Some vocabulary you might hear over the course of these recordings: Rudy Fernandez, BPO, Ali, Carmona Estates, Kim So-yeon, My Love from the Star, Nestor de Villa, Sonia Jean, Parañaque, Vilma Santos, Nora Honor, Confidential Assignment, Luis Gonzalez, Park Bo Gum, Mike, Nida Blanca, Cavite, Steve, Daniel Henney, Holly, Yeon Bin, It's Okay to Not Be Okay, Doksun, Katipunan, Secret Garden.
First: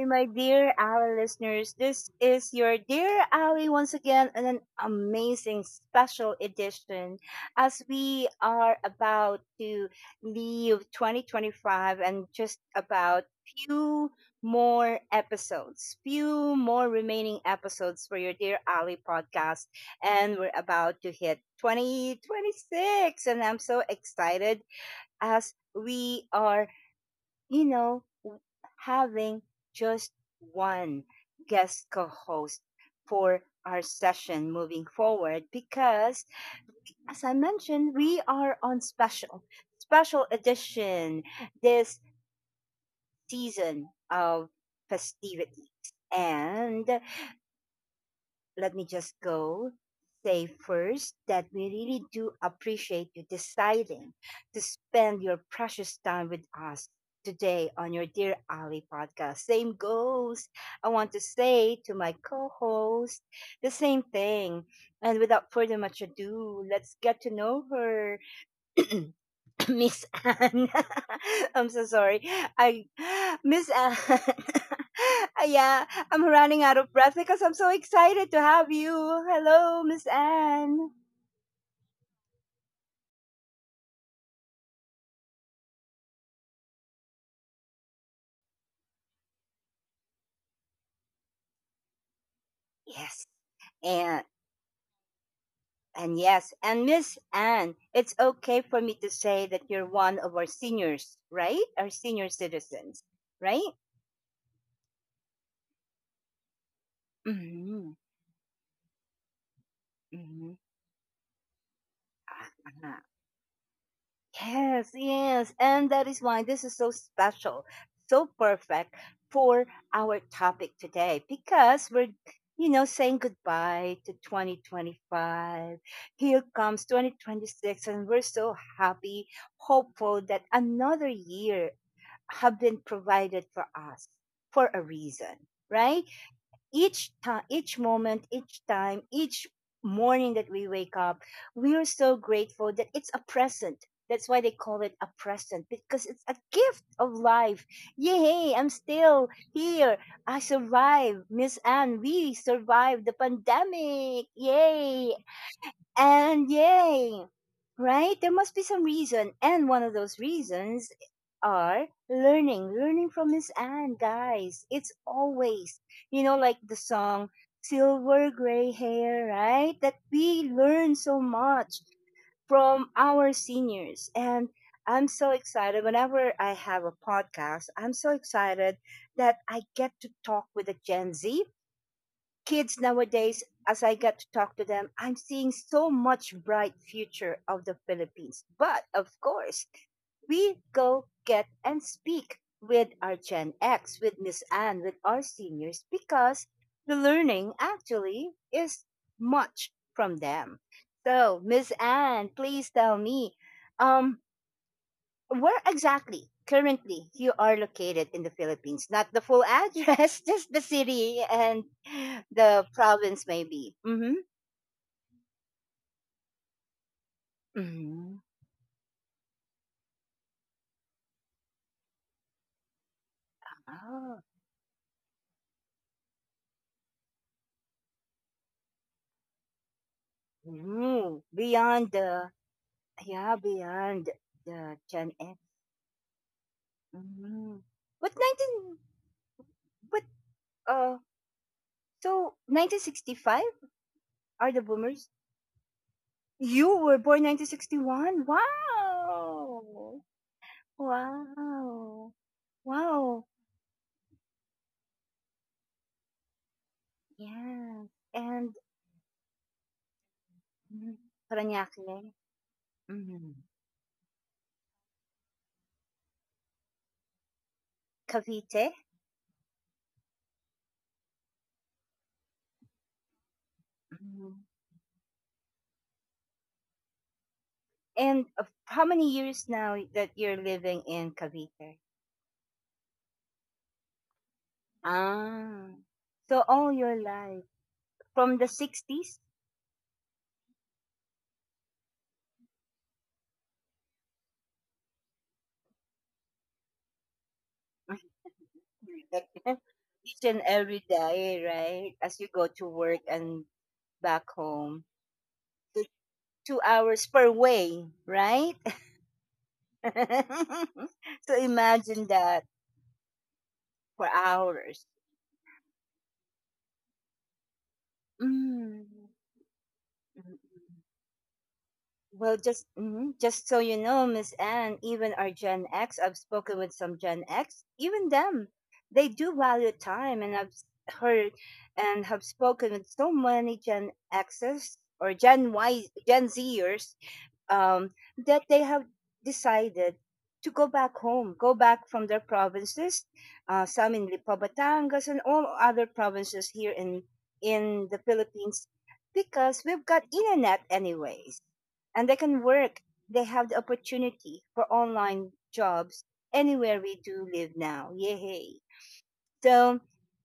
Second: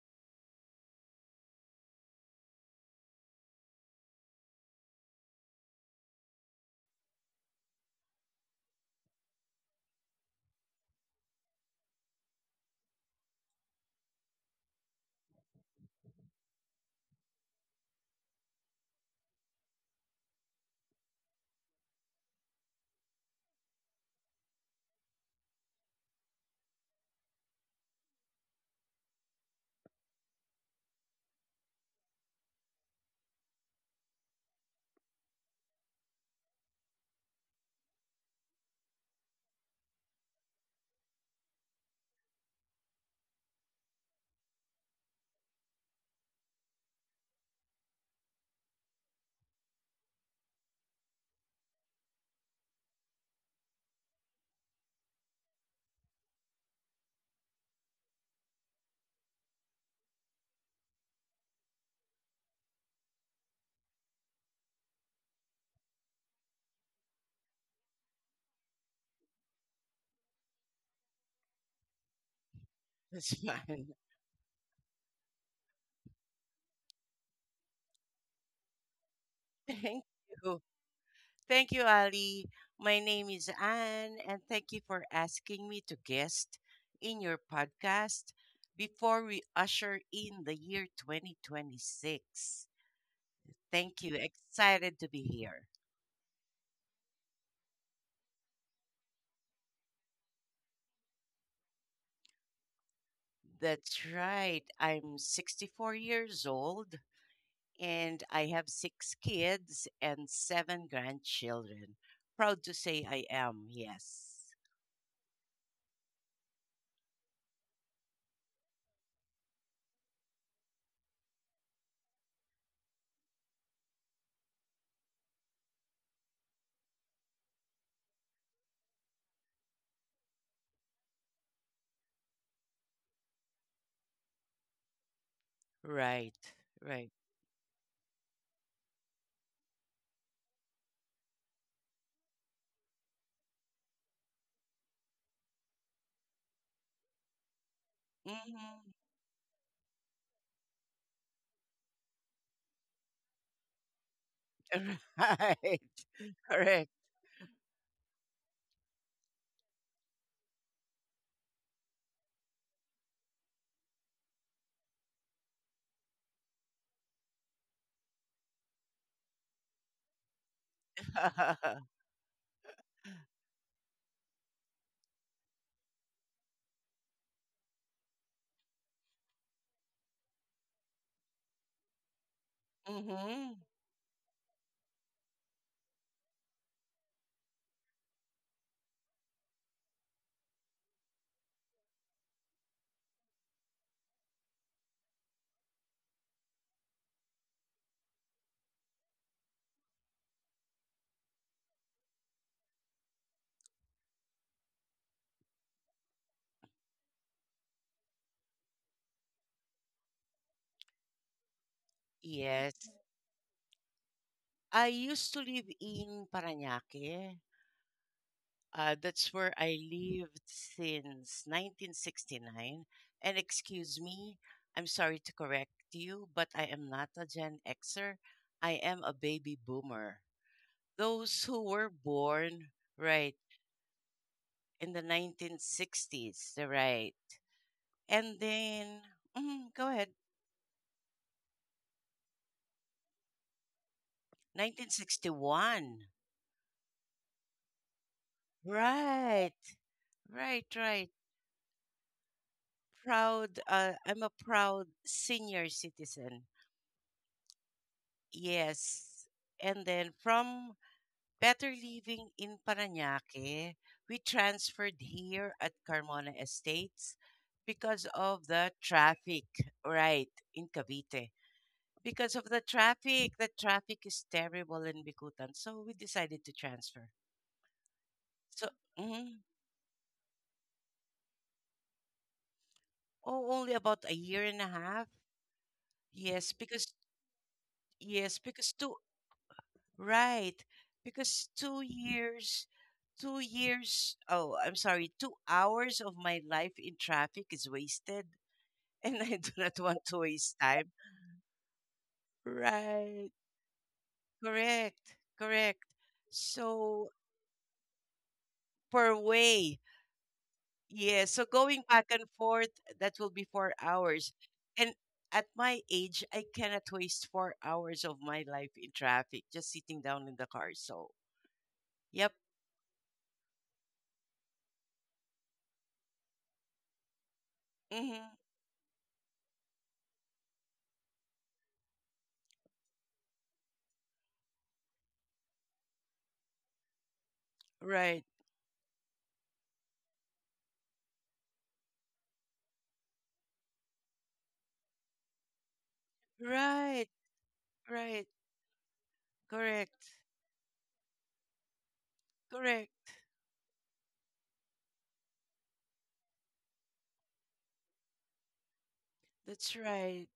yay, my dear Ali listeners. This is your dear Ali once again in an amazing special edition as we are about to leave 2025 and just about few more remaining episodes for your dear Ali podcast. And we're about to hit 2026. And I'm so excited as we are you know, w- having just one guest co host for our session moving forward because, as I mentioned, we are on special edition this season of festivities. And let me just go say first that we really do appreciate you deciding to spend your precious time with us today on your Dear Ali podcast. Same goes. I want to say to my co host the same thing. And without further much ado, let's get to know her. Miss Anne. I'm so sorry. I That's Miss fine. Anne. Yeah, I'm running out of breath because I'm so excited to have you. Hello, Thank Miss you. Anne. Thank you, Ali. My name is Anne, and thank you for asking me to guest in your podcast before we usher in the year 2026. Yes. Thank you. And Excited to be here. and yes, and Miss Anne, it's okay for me to say that you're one of our seniors, right? Our senior citizens, right? That's right. I'm 64 years old Mm-hmm. and I have six kids and seven grandchildren. Proud to Mm-hmm. say I am, yes. Yes, yes. And that is why this is so special, so perfect for our topic today because we're, saying goodbye to 2025. Here comes 2026, and we're so happy, hopeful that another year have been provided for us for a reason, right? Right, right. Each time, each moment, each time, each morning that we wake up, we are so grateful that it's a present. That's why they call it a present because it's a gift of life. Yay, I'm Mhm. still here. I survived. Miss Anne, we survived the pandemic. Yay. Right. And Correct. yay! Right? There must be some reason. And one of those reasons are learning. Learning from Miss Anne, guys. It's always, you know, like the song Silver Gray Hair, right? That we learn so much from our seniors. And I'm so excited. Whenever I have a podcast, I'm so excited that I get to talk with a Gen Z kids nowadays, Hmm. as I get to talk to them, I'm seeing so much bright future of the Philippines. But of course, we go get and speak with our Gen X, with Miss Anne, with our seniors, because the learning actually is much from them. So, Miss Anne, please tell me, um, where exactly currently you are located in the Philippines? Not the full address, just the city and the Yes. province, maybe. Mm-hmm. I used to live in Parañaque. Mm-hmm. That's where I lived since 1969. And excuse Oh, me, I'm sorry to correct you, but I am not a Gen Xer. I am a baby boomer. Those who were beyond the born, right, yeah, beyond the in the Gen X. 1960s, right. Mm-hmm. But And nineteen, then, mhm, go but ahead, uh, so 1965 are the boomers. 1961. You were born 1961. Right, Wow, right, right. wow, wow. Proud, I'm a proud senior citizen. Yeah. And Yes. And then from Mhm. Better Parañaque, Living in Mhm. Paranaque, we transferred here at Carmona Estates because of the Cavite. traffic, right, in Cavite. Because of the traffic, is Mhm. terrible in Bicutan. So we decided to transfer. And of So, how many mhm, years now that you're living in Cavite? oh, only about a year and a half. Ah, so Yes, all because your life Yes, from the because two 60s? Right. Because two years, oh, I'm sorry, 2 hours of my life in traffic is wasted. And I do not want to Each and waste every time. day, right? As you go to work Right. and back home. Correct. Correct. So two So hours per way, right? per way. Yeah. So So going back imagine and that forth, that will be four for hours. hours. And at my age, I cannot waste 4 hours of my life Mm. in traffic just sitting down in the car. So, yep. Well, just mhm, just so you know, Miss Anne, even our Gen X, I've spoken with some Gen X, even Hmm. them, they do value time, and I've heard and have spoken with so many Gen Xs or Gen Y, Gen Zers, um, Right. that they have decided to go back home, go back from their provinces, some in Lipo, Batangas, and all other provinces here Right. In the Right. Philippines, because we've got Correct. internet anyways and they can work. Correct. They have the opportunity for online jobs anywhere we do live now. Yay! That's So right.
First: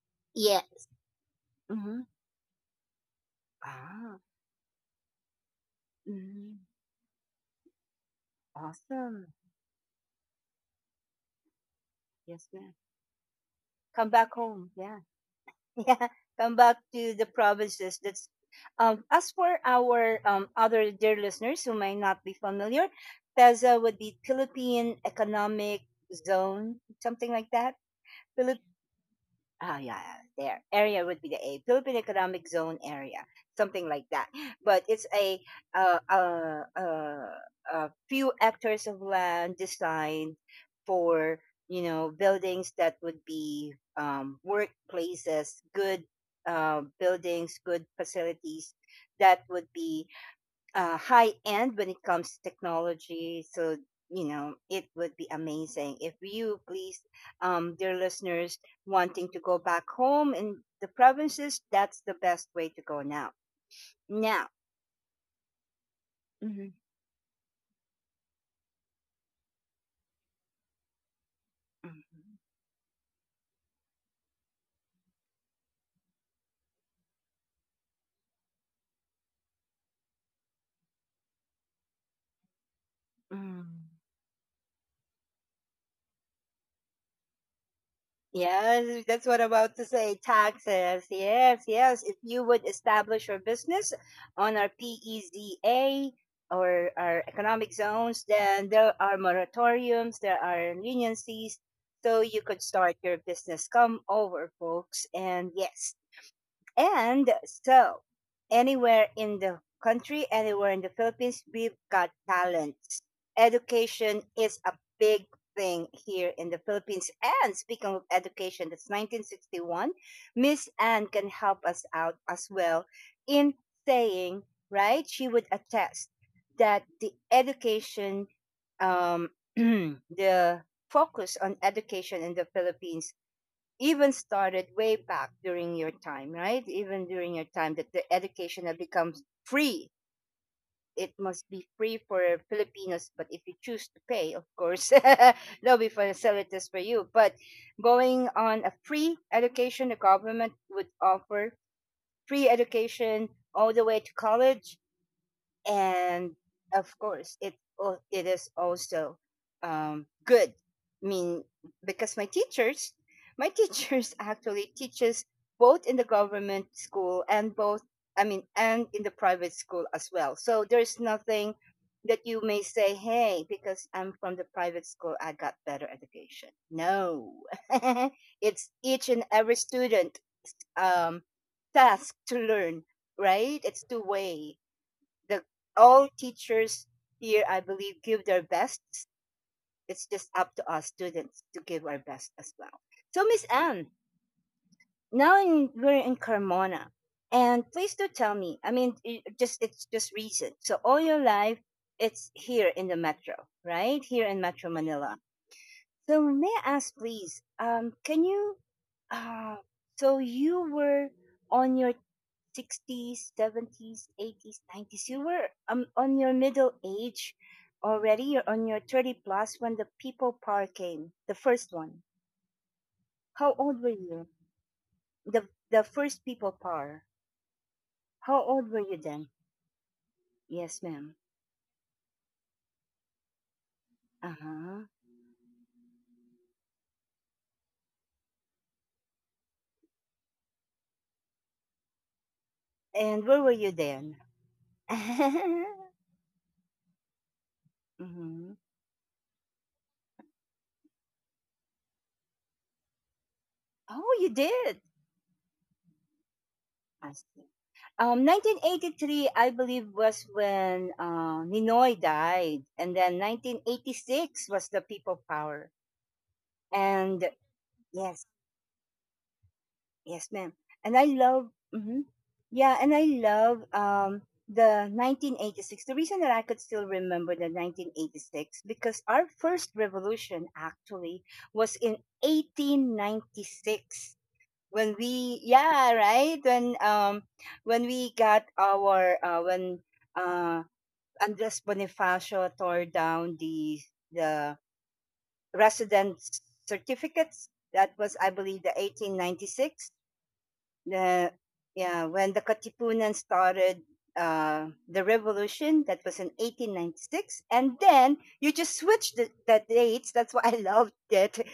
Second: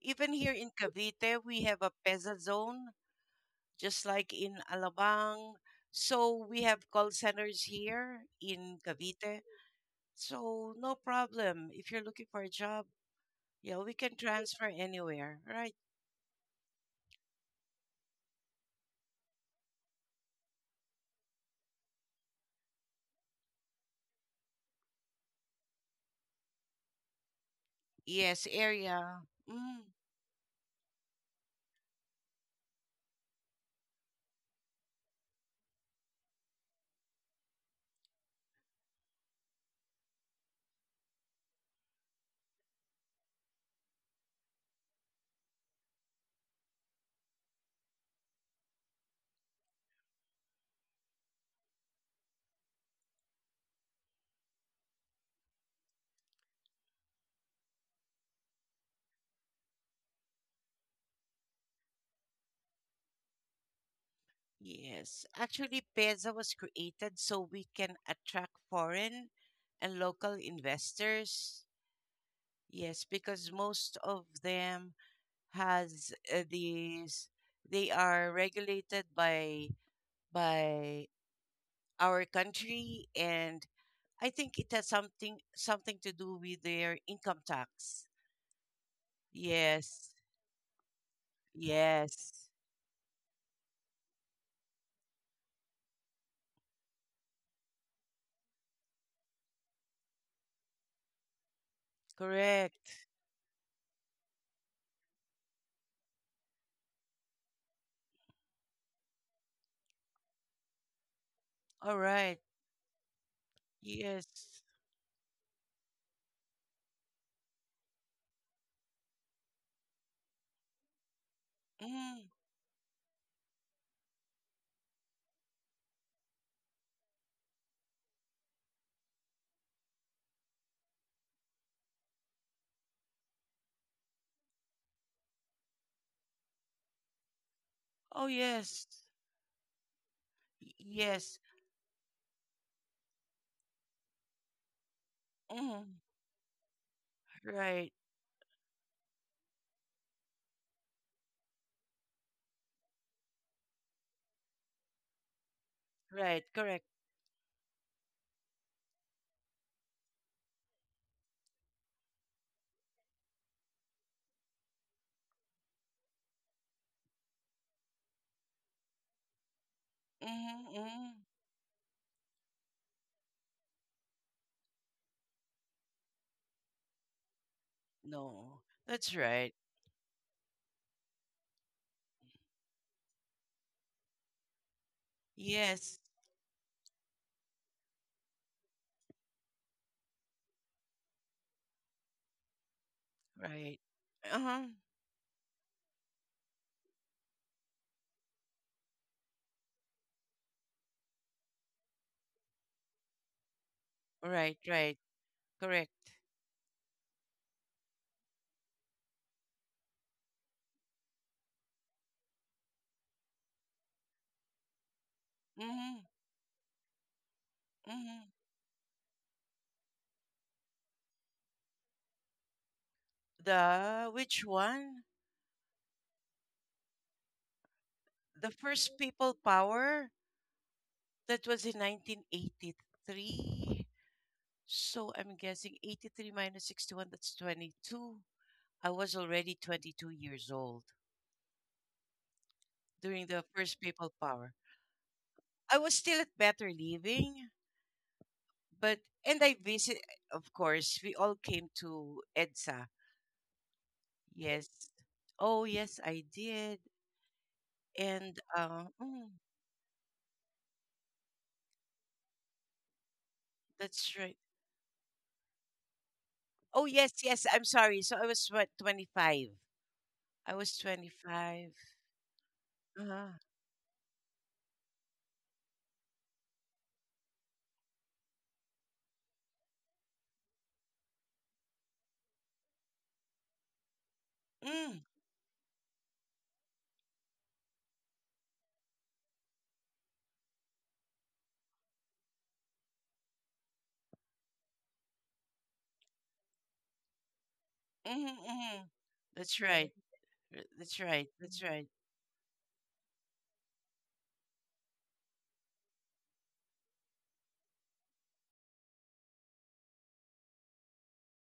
Even here yeah. in Cavite, we have a Hmm. PESA zone, just Ah. like in Alabang. So Hmm. we have call centers here in Awesome. Cavite. So no problem. If you're looking Yes, for a ma'am. job, yeah, we Come can back home. transfer Yeah. anywhere, right? Yeah. Come back to the provinces. That's as for our other dear listeners who may not be familiar, PEZA would be Philippine Economic Zone, something like that. Yes, area. Ah, Mm, yeah, yeah, there. Area would be the A, Philippine Economic Zone area, something like that. But it's uh, uh, uh, a few hectares of land designed for you know buildings that would be workplaces, good buildings, good facilities that would be high end when it comes to technology. So, you know, it would be amazing if you, please, dear listeners, wanting to go back home in the provinces, that's the best way to go Now. yes. Actually, PESA was Mhm, created so we can attract foreign and local investors. mhm, Yes, because most of them has these they are regulated by by our country, mhm. and I think it has something to do with their income tax. Yes, that's what I'm about to say. Yes. Taxes. Yes, yes. If Yes. you would establish your business on our PEZA or our economic zones, then there are moratoriums, there are leniencies, so you could start Correct. your business. Come over, folks. And yes, and so, anywhere in the country, anywhere in the Philippines, we've All got right. talents. Education is Yes. a big thing here in the Philippines. And speaking of education, that's 1961. Miss Anne can help us out Mm. as well in saying, right? She would attest that the education, um, the focus on education in the Philippines even started way back during your time, right? Even during your time that the Oh education had yes. becomes free. Y- It yes must be free for Filipinos, but if you choose to pay, of course, they'll be Mm. facilities for you. But Right. going on a free education, the government would offer free education all the way to college and Right. of Correct. course it is also good. i mean because my teachers actually teaches both in the government school and both I mean and in the private school as well. So Mm-hmm, there's mm. nothing that you may say, hey, because I'm from the private school I got better education. No. No. It's each That's and every right. student um, task to learn, right? It's two way. The Yes. All teachers here I believe give their best. It's just up to us students to give our best as well. So Miss Right. Anne, Uh-huh. We're in Carmona and please do tell me, I mean it just, it's just recent, so all your life it's here in the metro, right, here in Right. Metro Right. Manila. Correct. So may I ask, please? Can you? Uh, so you were on your sixties, seventies, eighties, nineties. You were Hmm. on your middle age already. Hmm. You're on your 30 plus when the People Power came, the first one. How old were The you? which one? The first People Power. How The old were you first then? People Power, Yes, ma'am. that was in 1983. Uh huh. So I'm guessing 83 minus 61, that's 22. I was already 22 years old And during where the were you first People then? Power. I was still at Better Living, Hmm. but and I visit. Of course, we all came to EDSA. Oh, you Yes. did. Oh yes, I did. I see. And 1983, I believe, was when Ninoy died, and then that's right. 1986 was the People Power. Oh, yes, And yes. I'm sorry. So I yes, was what, 25. yes, ma'am. I was And 25. mhm. Yeah, and I Uh-huh. love the 1986. The reason that I could still remember the 1986 because our first revolution actually was in 1896. When Mm. we yeah right when we got our when uh Andres Bonifacio tore down the the residence certificates, that was Hmm. I believe the Hmm. That's right. 1896. That's right. The That's right. yeah When the Katipunan started the revolution, that was in 1896, and then you just switched the dates. That's why I loved it.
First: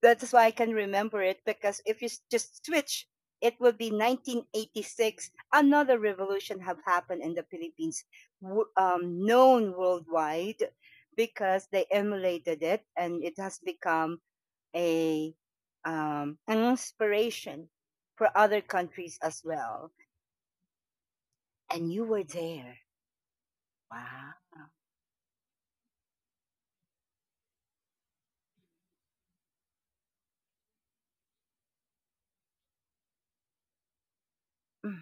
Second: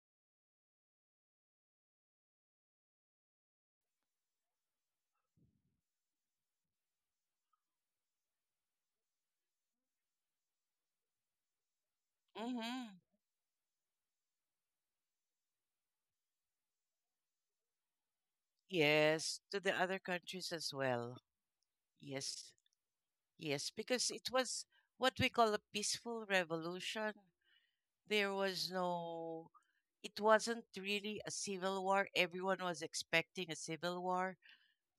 That's why I can remember it, because if you just switch it would be 1986, another revolution have happened in the Philippines, known worldwide because they emulated it Mm-hmm. and it has become a an inspiration for other countries Yes, as to the well. other countries as well. And you were Yes, there. yes, because it Wow. was what we call a peaceful revolution. There was no, it wasn't really a civil war. Everyone was expecting a civil war,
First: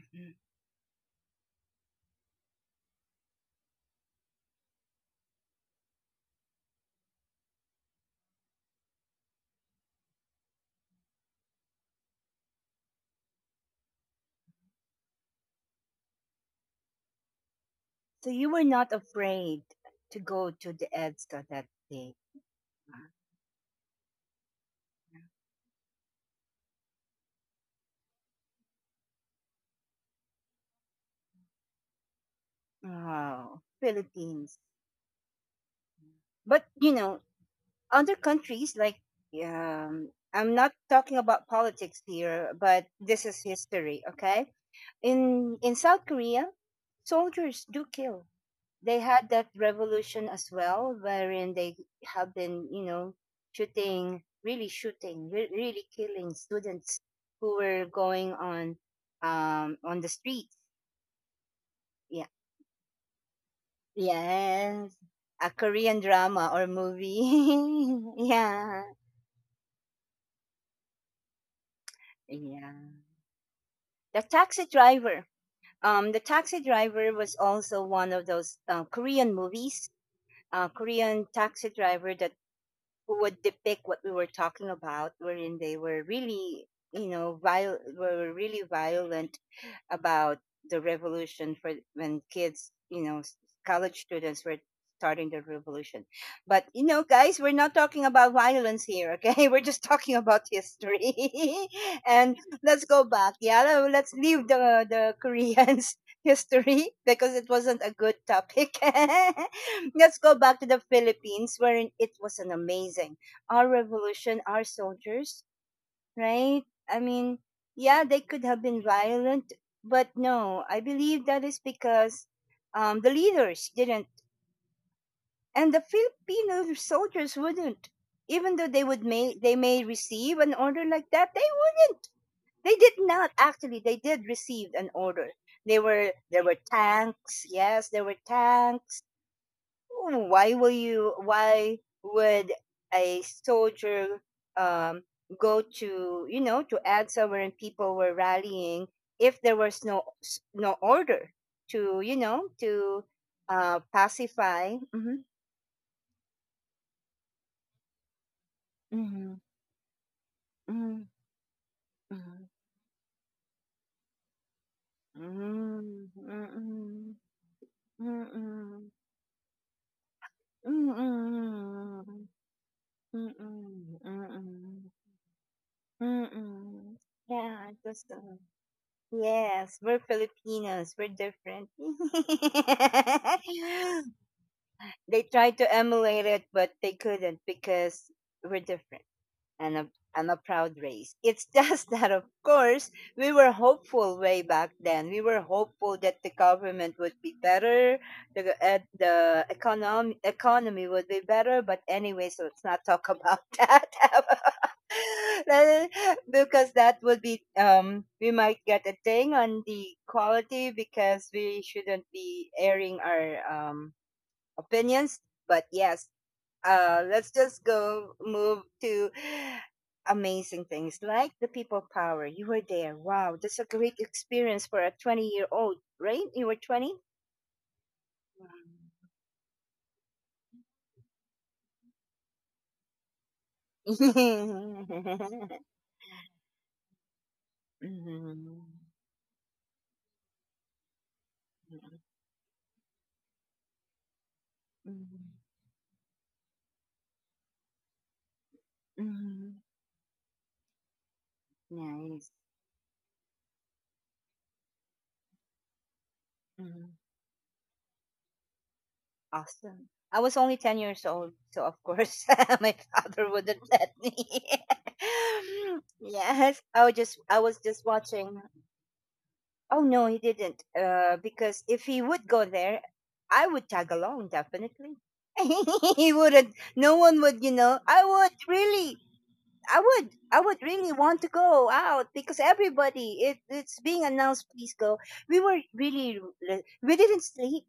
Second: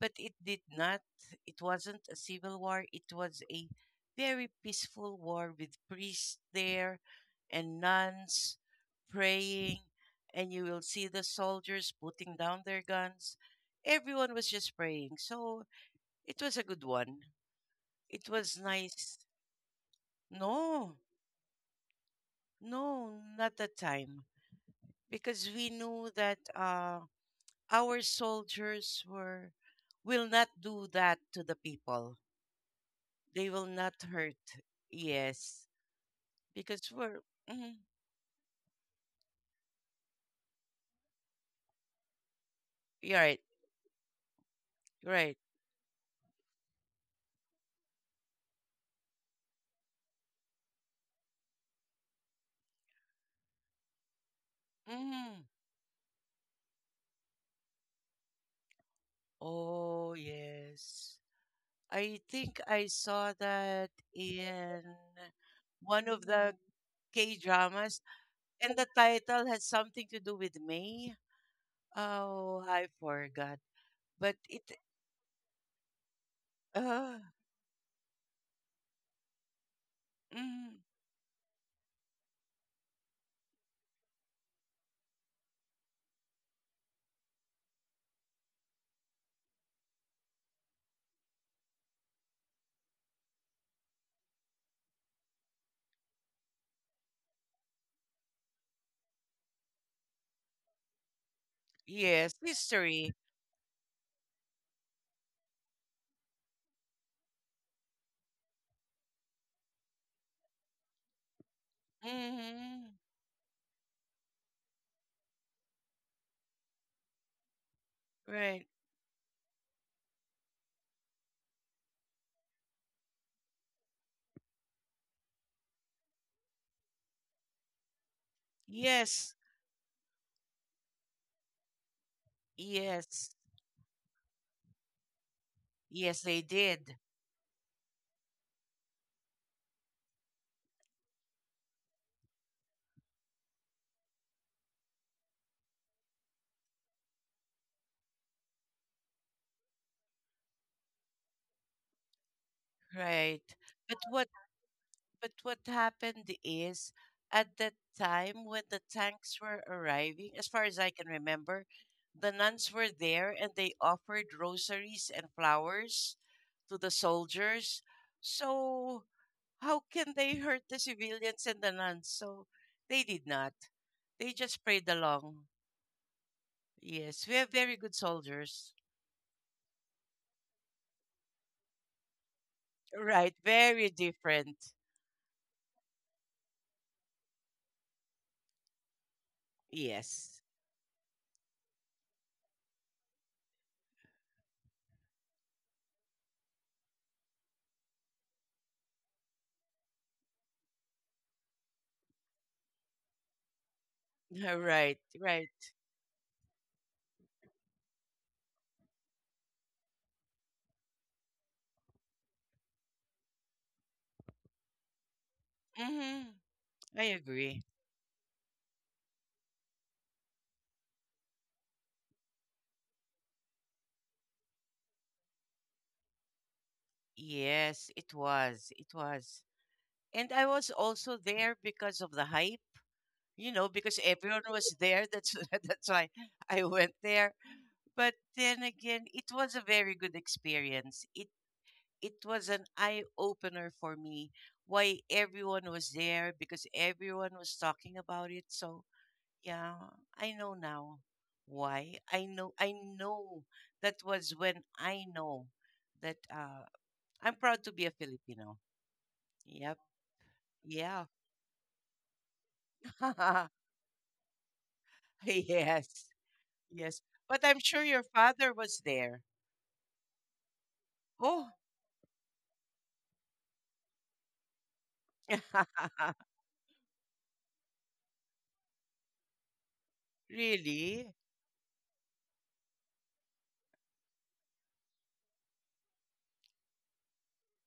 but it did not. It wasn't a civil war. It was a very peaceful war with priests there and nuns praying. And you will see the soldiers putting down their guns. Everyone was just praying. So it was a good one. So It you was were not nice. afraid to go to the No, EDSA that day. no, not that time. Because we knew that our soldiers were will not do that to the people. They Wow, will not Philippines. hurt. Yes, But you because know, we're mm, other countries like I'm not talking about politics here, but this you're is right, history. Okay, you're right. In South Korea, soldiers do kill. They had that revolution as well, wherein they have been, you know, really shooting, Mm. really killing students who were going on the Oh streets. yes, Yeah, I think I saw that in yes, a Korean one of drama the or K movie. dramas, and Yeah, the title has something to do with May. Oh, yeah. I forgot. The But Taxi it, Driver. The Taxi Driver uh, was also one of those Korean movies. Mm, Korean Taxi Driver that who would depict what we were talking about, wherein they were really, you know, were really violent about the revolution for when kids, you know, college students were starting the revolution. But you know, guys, we're not talking about violence here, okay? We're just talking about history. And yes, let's go history. back. Yeah, let's leave the Koreans history because it wasn't a good topic. Let's go back to the Philippines wherein it was an Hmm. amazing, our revolution, our soldiers, right? I mean, yeah, they could have Right. been violent, but no, I believe that is because the leaders didn't, and the Filipino soldiers wouldn't. Even though Yes, they may receive an order like that, they wouldn't. They did not yes, actually. They did receive an order. They were yes, There they were did. tanks. Yes, there were tanks. Mm, why will you Why would a soldier um, go to you know to Agsa when people were rallying if there was no order to you know to Right. But what pacify. Mm-hmm. But what happened is at that time when the mm-hmm, tanks were arriving, as far as I can remember, the mm-hmm, nuns were there and they offered rosaries and mm-hmm, flowers mm-hmm, to the soldiers. So how can they hurt the civilians and the nuns? mm-hmm, So they did mm-hmm, not. mm-hmm, They just mm-hmm, prayed along. hmm. Yes, we have Yeah, it very good was soldiers. yes, we're Filipinos. We're different. Right, very different. They tried to emulate it, but they couldn't because we're different and a, and a Yes. proud race. It's just that, of course, we were hopeful way back then. We were hopeful that the government would be better, the economy would be better. But anyway, so let's not talk about that. Right, right. Then, because that would be we might get a thing on the quality because we shouldn't be airing our opinions, but yes, Hmm. I let's just agree. go move to amazing things like the people power. You were there. Wow, that's a great experience for a 20-year old, right? You were 20. Yes, it was. It was. And I was also there because of the hype, because everyone was there. That's that's why I went there. But Mhm. then again, it was a very good experience. It was an eye opener for me why Mhm. everyone was there because everyone was talking about it. So, Mhm. yeah, I know now why. Nice. I know that was when I know that Mm-hmm. I'm proud to be a Filipino. Yep. Awesome. I was only 10 Yeah. years old, so of course my father wouldn't let me. Yes. Yes, Yes. I But was I'm sure just your watching. father was there. Oh no, he didn't. Oh, Because if he would go there, I would tag along definitely. He wouldn't. No one would, I would really. I would really really? want to go out because everybody. It's being announced. Please go. We were really. We didn't sleep.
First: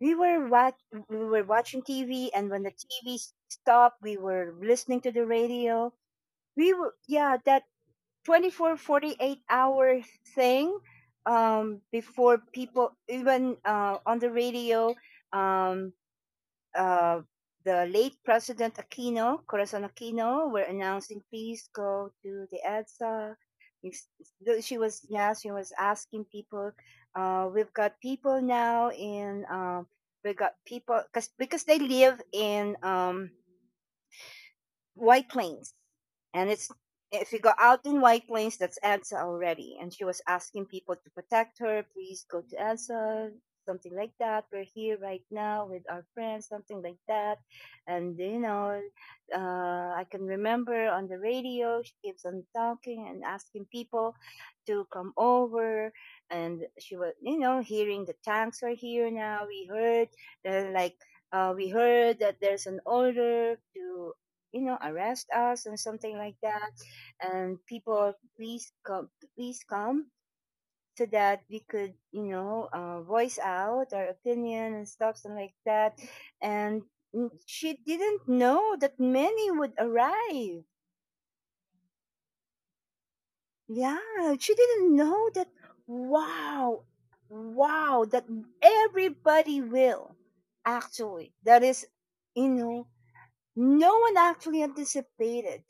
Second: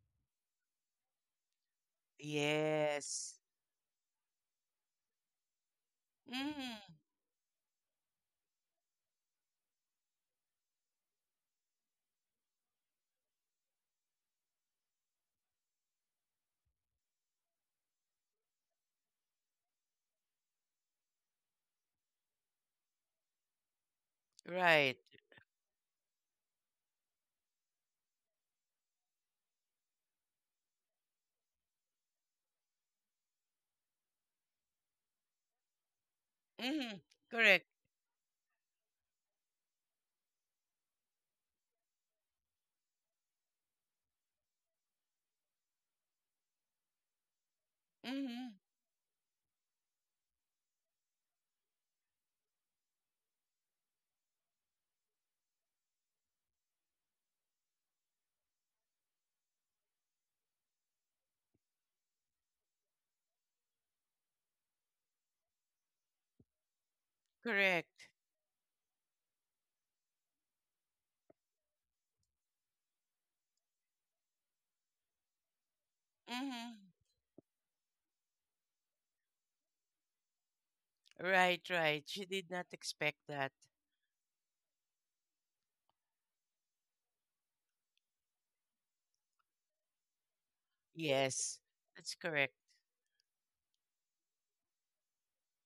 We were watch we were watching TV, and when the TV Yes. stopped, we were listening to the radio. We were, Mm, yeah, that 24 48 hour thing, before people even, on the radio. Um, uh, the late President Aquino, Corazon Aquino, were announcing, please go to the EDSA. It's- though She right. was, yeah, she was asking people, we've got people now in, we got people, because they live in, White Plains. And it's, Mm, if you go correct. out in White Plains, that's Ansa already. And she was asking people to protect her. Please go to Ansa, something like that. We're here right now with our friends, something like that. And Mm, I can remember on the radio, she keeps on talking and asking people to come over. And she was, you know, hearing the tanks are here now. We heard, uh, like, we heard that there's an order to, you know, arrest us and something like that, and correct. people, please come, please come, so that we could, you know, voice out our opinion and stuff and like that. Mm, And she didn't know that many would arrive. right, right. She did not expect that. Yeah, she didn't know that. Wow. Wow, that everybody will, actually, that Yes, is, that's you correct. know, no one actually anticipated.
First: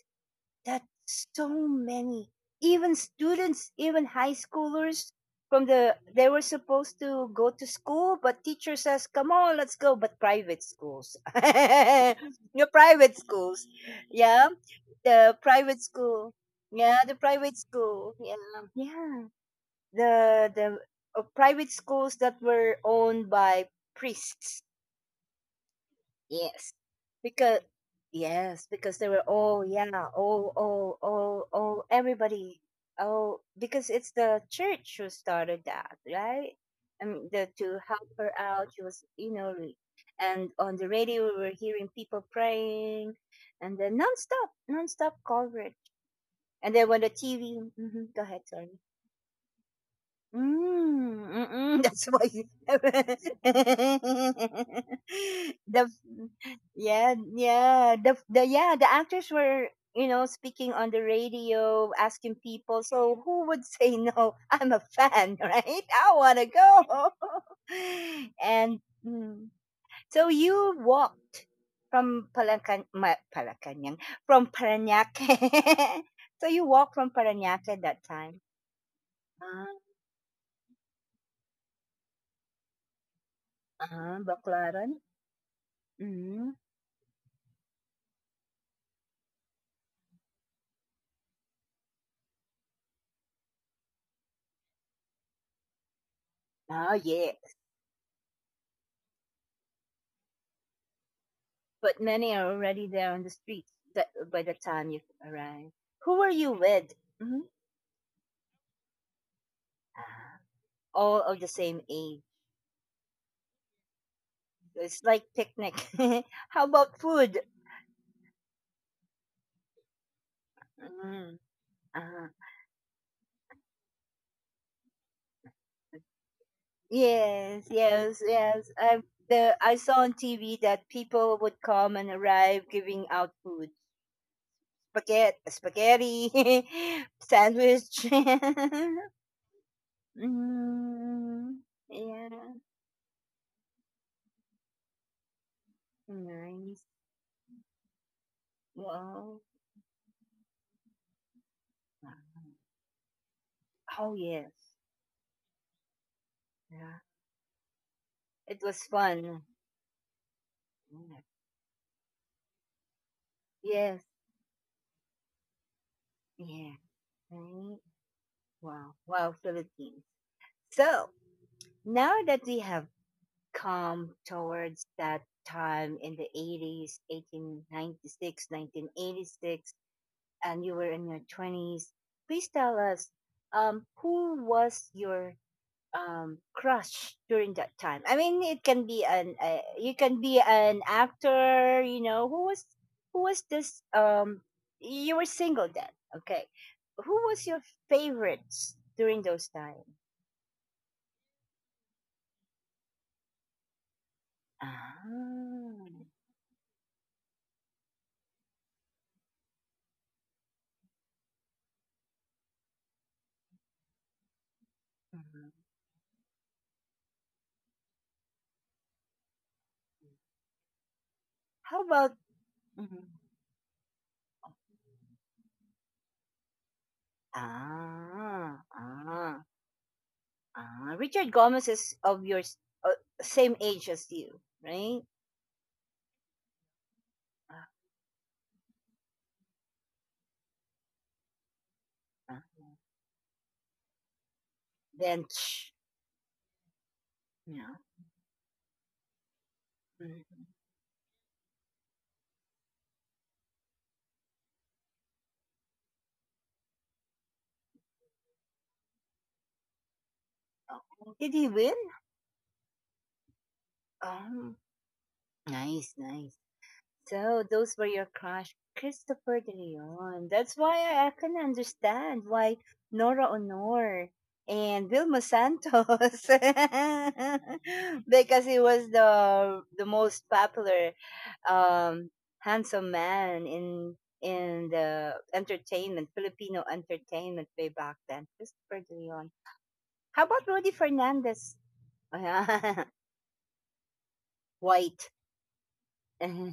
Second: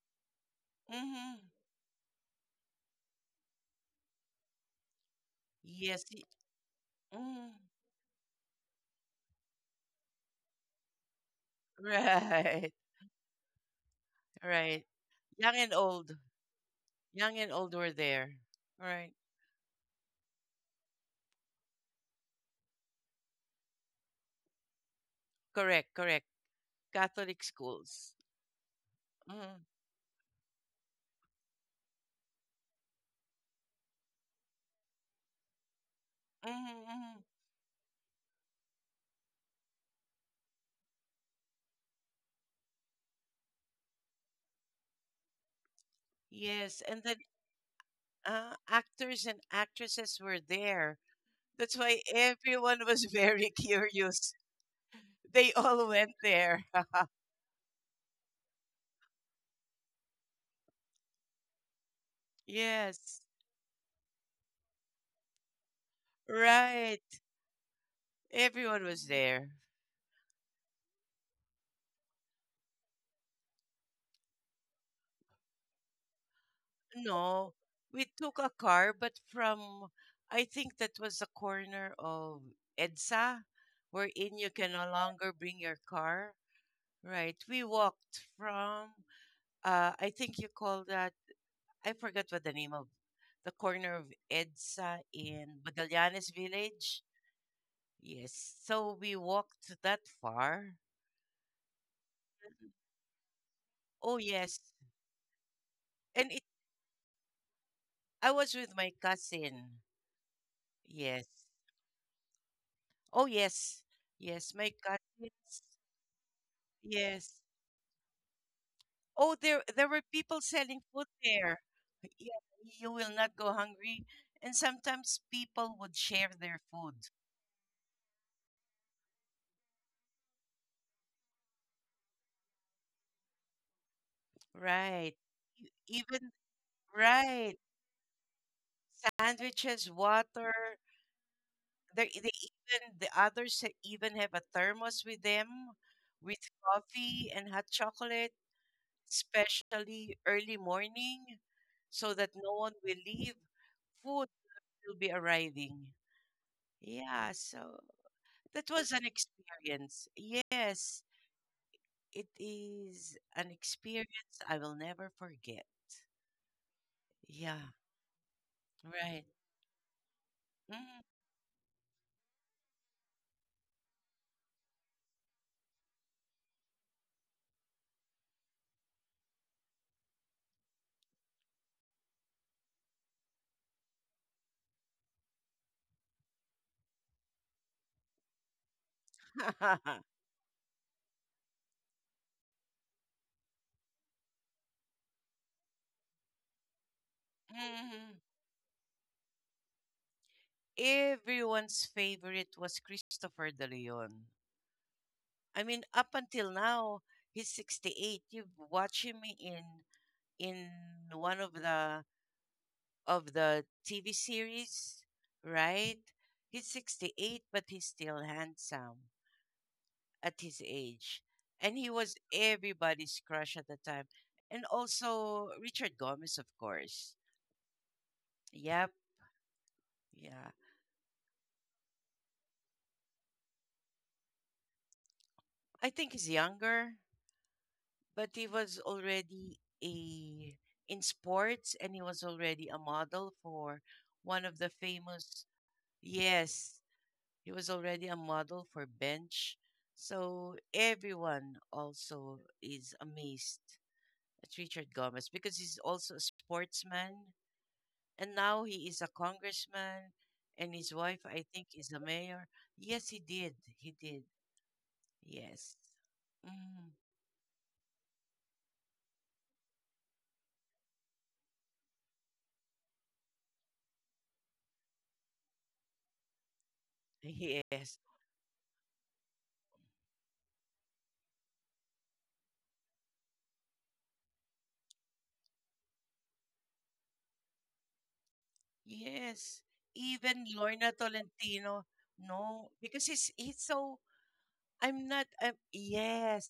That's Mm, so many. Even students, even high schoolers, from the yes. They were supposed to go Mm, to school, but teacher says, "Come on, let's go." But private schools, your right, private schools, yeah, right. the Young and private old. school, yeah, the Young and private old were school, yeah, there. Right. yeah, the private schools that were owned by priests. Correct, correct. Yes. Catholic Because, schools. yes, because they were Mm, all, yeah, all everybody. Oh, because it's the church who started that, right? mhm, mhm. The, to help her out, she was, you know, and on the radio we were hearing people praying, and then nonstop nonstop coverage. And Yes, then when and the then TV, mhm, go ahead, sorry. actors and actresses were there. Mm, That's mm, why that's everyone why. was very curious. They all the went there. the the actors were, you know, speaking on the radio asking people, so Yes, who would say no? I'm a fan. Right, I want to go. right. And Everyone was there. so you walked from Palacanyang, from Paranaque. So you walked from No, Paranaque we that took time? a car, but Ah, from, I think that was the corner of EDSA, uh-huh, wherein you can no Baclaran. longer bring your car. Mm-hmm. Right. We walked from, I think you call that, I forgot what the name of the corner of EDSA in Bagallanes Oh, Village. yes. Yes. So we walked that far. But many are already there on the streets that, Oh by the yes. time you arrive. Who And are it you with? Hmm. I was with my cousin. Ah, all Yes. of the same age. Oh yes. Yes, my It's like cousins. picnic. How about Yes. food? Oh there were people selling food Mm, there. ah, Yeah, you will not go hungry. And sometimes people would share their food. yes, yes, yes. I saw on TV that people would come and arrive giving out food. Right. Spaghetti, E- Even spaghetti, right. sandwich. Sandwiches, water. Mm, They, yeah, they even even have a thermos with them, with nice. coffee and hot chocolate, Wow. especially early morning, so that no one will leave. Oh Food yes. will be arriving. Yeah. Yeah, so It that was was an fun. experience. Yes, Yeah. it is an Yes. experience I will never forget. Yeah. Yeah, Right. Wow. right. Wow, Philippines. Mm. So now that we have come towards that time in the 80s, six, 1986, and you were in your 20s, please tell us, who was your crush during that time? I mean, it can be an you can be an actor, you know. Who was, who was this you were single then, okay, who was your favorites during those times? Everyone's favorite was Christopher De Leon. Ah, I mean, up until now, he's 68. You've watched him in one of the TV series, mhm. right? He's 68, but he's still handsome at his age. How And he about was hmm? everybody's crush at the time. And also Richard Gomez, of course. Ah, Yep, ah. yeah. Ah, Richard Gomez is of your same age as you, right? I think he's younger, but he was already a in sports, and he was Ah, already ah. a model for one of the Then famous, yes, he was yeah, already a model for Bench. mhm. So everyone also is amazed at Richard Gomez because he's also a sportsman, and now he is a congressman, and his Oh, wife, did I he think, win? is a mayor. Yes, he did. He did. Um, Yes. Nice, nice. Mm, So those were your crush, Christopher De Leon. That's why I can understand why Nora Honor and Vilma Santos, yes. because he was the most popular, um, handsome man in the entertainment, Filipino entertainment way back then. Christopher De Leon. Yes, How about even Rudy Lorna Fernandez? Tolentino. No, because he's so, White. I'm not yes.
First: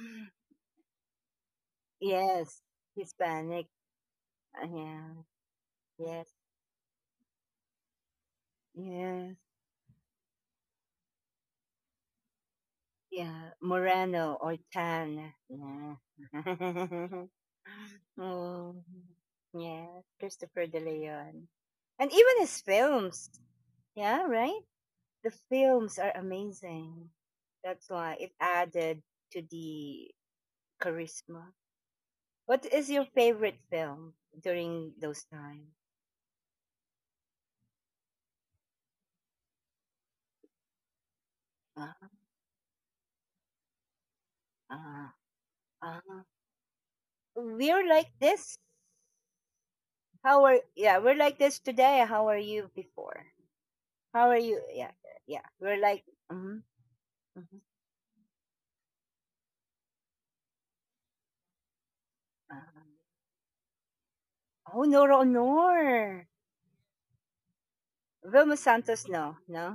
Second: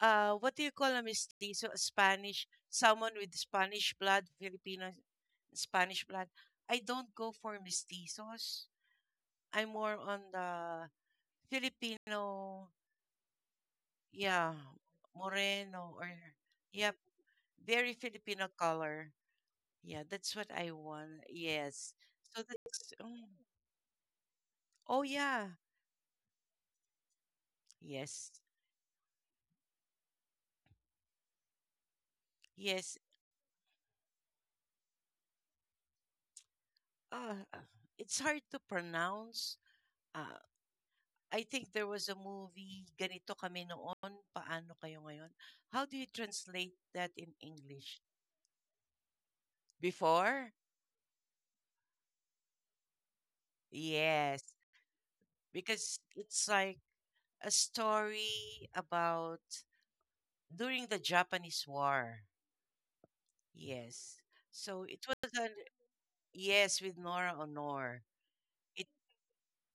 Uh, what do you call a mestizo? A Spanish, Yes, someone with Hispanic. Spanish blood, Filipino. Yeah, Spanish yes, blood. I don't go for mestizos. yes, I'm more on the Filipino, yeah. Moreno yeah, or tan. moreno, or yep, Yeah. very Filipino Oh, color. yeah. Yeah, that's what Christopher I De want. Leon, Yes. and even So his that's films. Yeah, right. oh The yeah. films are amazing. That's why Yes, it added to the charisma. What is yes. your favorite film during those times? Uh, it's hard to pronounce. Uh, I think there was Uh, a movie, Ganito Kami Noon, Paano Kayo uh, Ngayon. How do you uh. translate that in We're English? like this. How Before? are, yeah, we're like this today. How are you before? How are Yes, you? Yeah, yeah. We're because like, it's mm-hmm, like a mm-hmm. story about during the Japanese War. Uh, Yes. So oh, it Nora was a, Honor. yes, with Nora Honor. Vilma It, Santos, no, no.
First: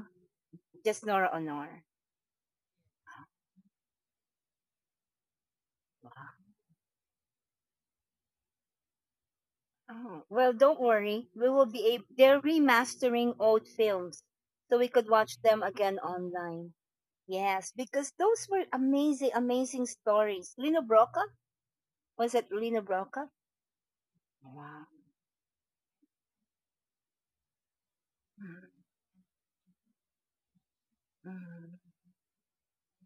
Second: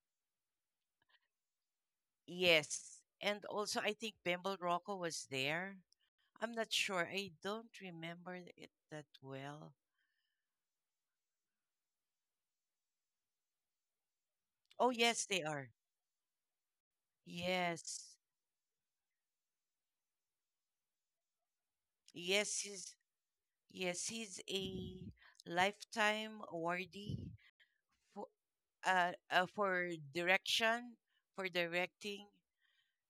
Just Nora Honor. yes. And also I think Bemble Rocco was there. Wow. I'm not sure. I don't remember it that well. Oh, well, don't worry. We will be able, they're remastering old films so Oh we could yes, watch they them are. again online. Yes, Yes. because those were amazing, amazing stories. Lino Broca? Was it Yes, Lino he's, Broca? yes, he's Wow. a lifetime awardee for Mm, uh, uh for direction, for mm, directing.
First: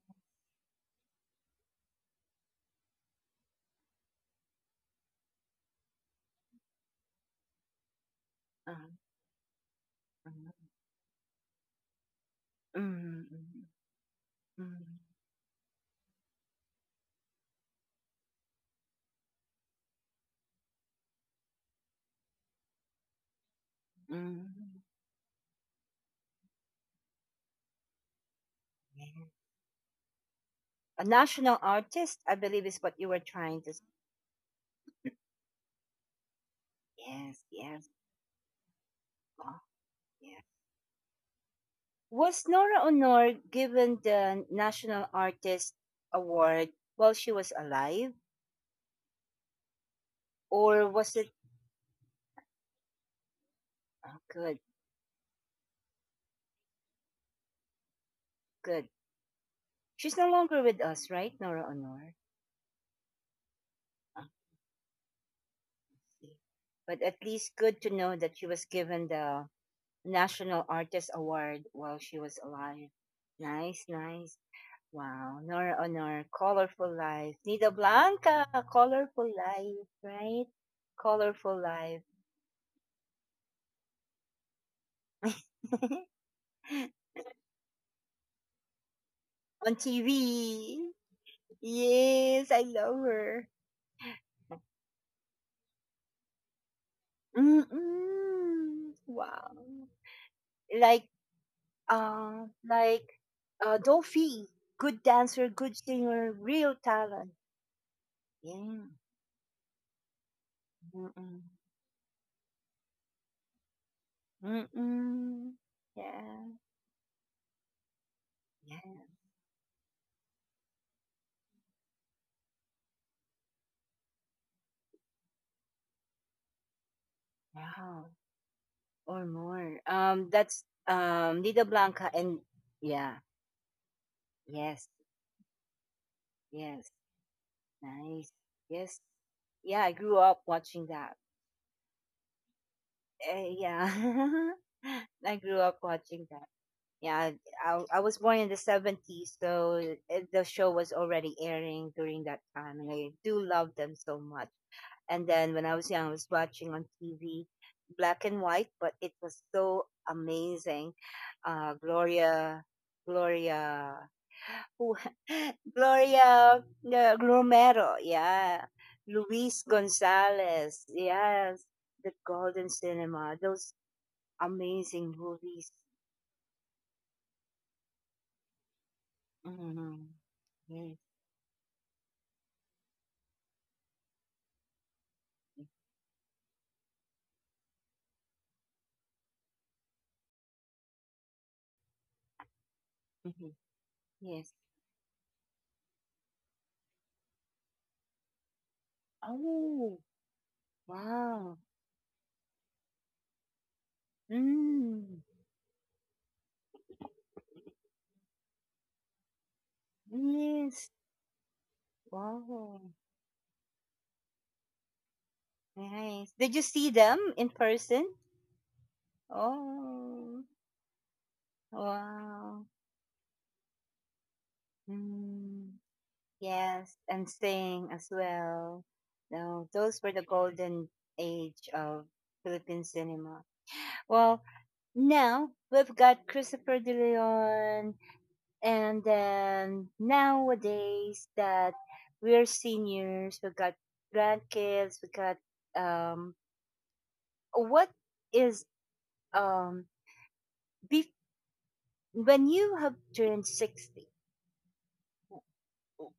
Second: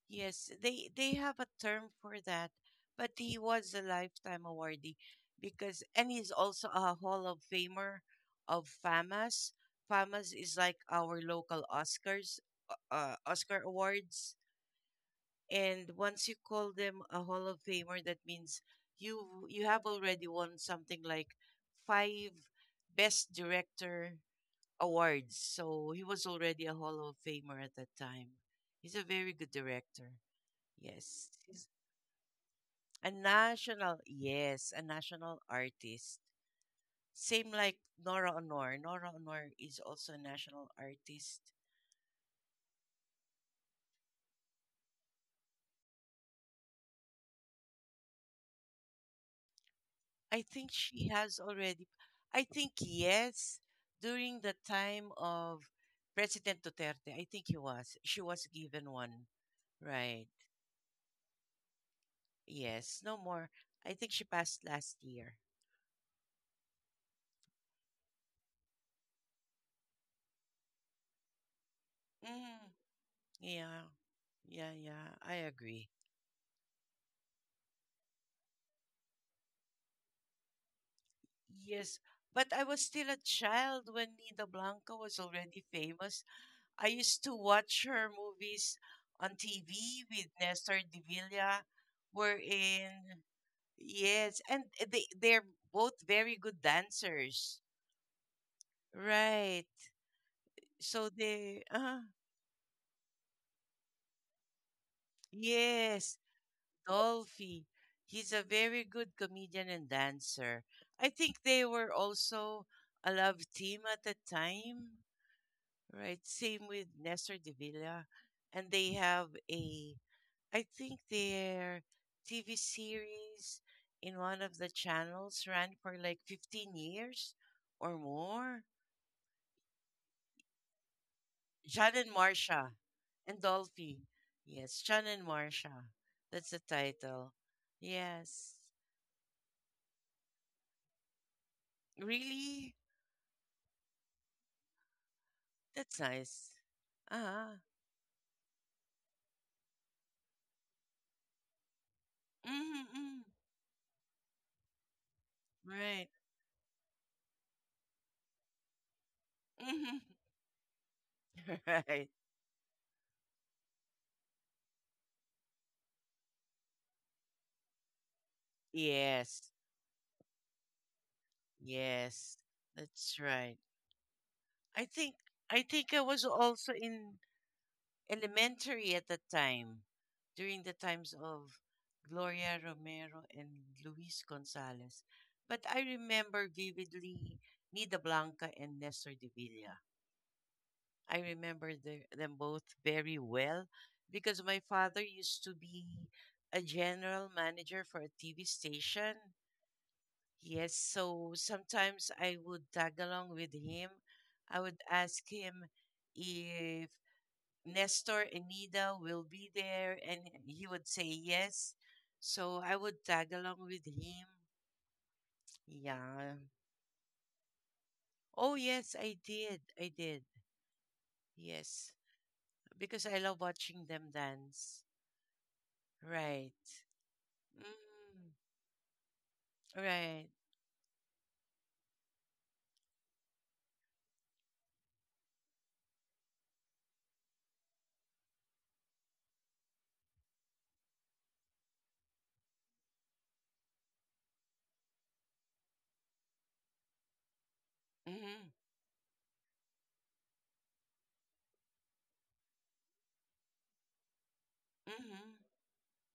Yes, they have a term for that, but he was a lifetime awardee because, and he's also a Hall of Famer of FAMAS. mm, FAMAS is mm, like our local Oscars, mm, Oscar mm. awards. Mm, And once you call them a Hall of Famer, that means you have already won something like five Best Director mm, awards. So he was already a Hall of Famer at that time. He's a yeah. very good director. A Yes, national he's artist, I believe, is what a you were trying to. National, yes, a national artist. Yes, Same like yes, Nora Honor. Nora Honor oh, is also a yes. national artist. Was Nora Honor given the National Artist Award while she was alive, I think or she was it? has already. I think yes, Oh, during the good, time of President Duterte, I think he was, she was good. given one, She's no right? longer with us, right, Nora Honor? Yes, no more. I think Oh, she passed last year. I see. But at least good to know that she was given the National Artist Award while she was Mm, alive. yeah, Nice, nice. yeah, yeah. I Wow, Nora agree. Honor, colorful life. Nida Blanca, colorful life, right? Colorful life. Yes, but I was still a child when Nina Blanca was already famous. I used to watch her movies on On TV with Nestor TV. de Villa, Yes, I love wherein, her. yes, and eh, they're both very good dancers. Mm-mm. Wow. Right. Like, So they uh, like, Dolphy. Good dancer, good yes, singer, real talent. Dolphy. He's a Yeah. very good comedian and dancer. I Mm-mm. think they were also a love team at the time, Mm-mm. right? Yeah. Same with Nestor de Villa. And Yeah. they have a, I think their TV series in one of the channels ran for like 15 years or Wow. more. Or more. That's Nida John Blanca and and, Marsha yeah, and Dolphy. Yes, yes, John and Marsha. That's the yes, title. nice, Yes. yes, yeah. I grew up watching that. Really? Eh, yeah, I grew up That's watching that. nice. Yeah, Ah. I was born in the 70s, so eh, the show was already airing during that time, and I Mm-hmm. do love them so much. And then when I was young, I Right. was watching on TV, black and white, but it was so Hmm. amazing. Right. Gloria. Gloria who? Gloria, Glomero, yeah. Yes. Luis Gonzalez, yes. The Yes. Golden That's Cinema, right. those I amazing think I movies. think I was also in elementary at the time, Mm-hmm. during the Yes. times of Gloria Romero and Luis Gonzalez. But I remember vividly Nida Blanca and Nestor de Villa. I remember them both very Mhm. well because Yes. my father used to be a general manager for a TV station. Oh, Yes, so wow. sometimes I would tag along with him. I would Mm, ask him if Nestor and Nina will be there, and he yes. would say yes. So I Wow. would tag along with him. Nice. Yeah. Did you see them in person? Oh, yes, I did. I did. Oh, Yes. wow. Because I love watching them dance. Mm. Right. Yes, and sing as Mm, well. No, those were the right. golden age of Philippine cinema. Well, now we've got Christopher De Leon, and then nowadays that we're seniors, we've got grandkids, we got um, what Mm-hmm. is um, bef- when you have turned 60, Mm-hmm.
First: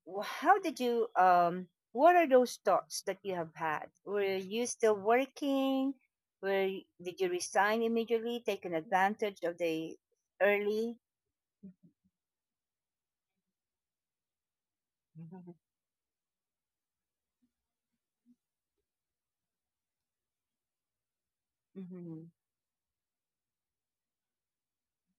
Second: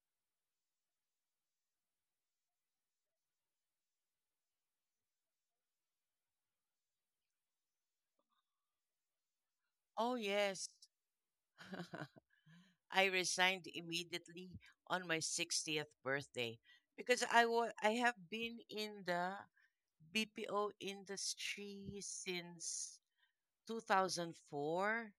how did you what are those thoughts that you have had? Were you still working? Did you resign immediately, taking advantage of the Oh, yes. early? I resigned immediately on my Hmm, 60th birthday because I have been in the BPO industry mm-hmm. since 2004,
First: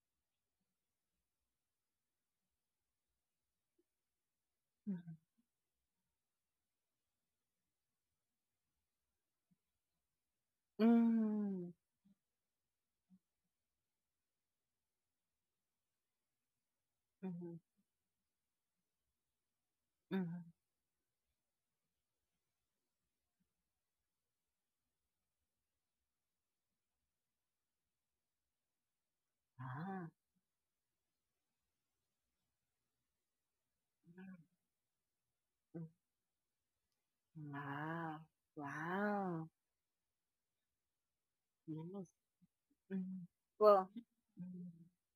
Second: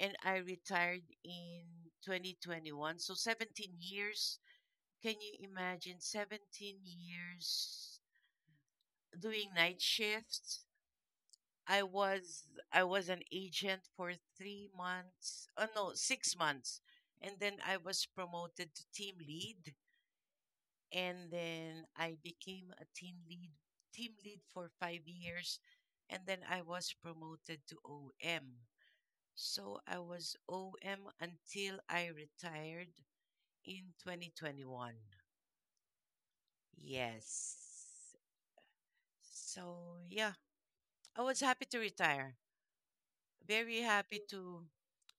and I retired in 2021. So 17 years. Can you imagine 17 years doing night shifts? Hmm. I was I was an agent for 3 months. Oh no, 6 months. And then Hmm. I was promoted to team lead, Mm-hmm. and then I became a team lead for 5 years, and then I was promoted to OM. So I Ah. was OM until I retired in Mhm. 2021. Mm. Yes. Wow. Wow. So yeah, I was happy to Nice. retire. Mm. Very Well, happy mhm.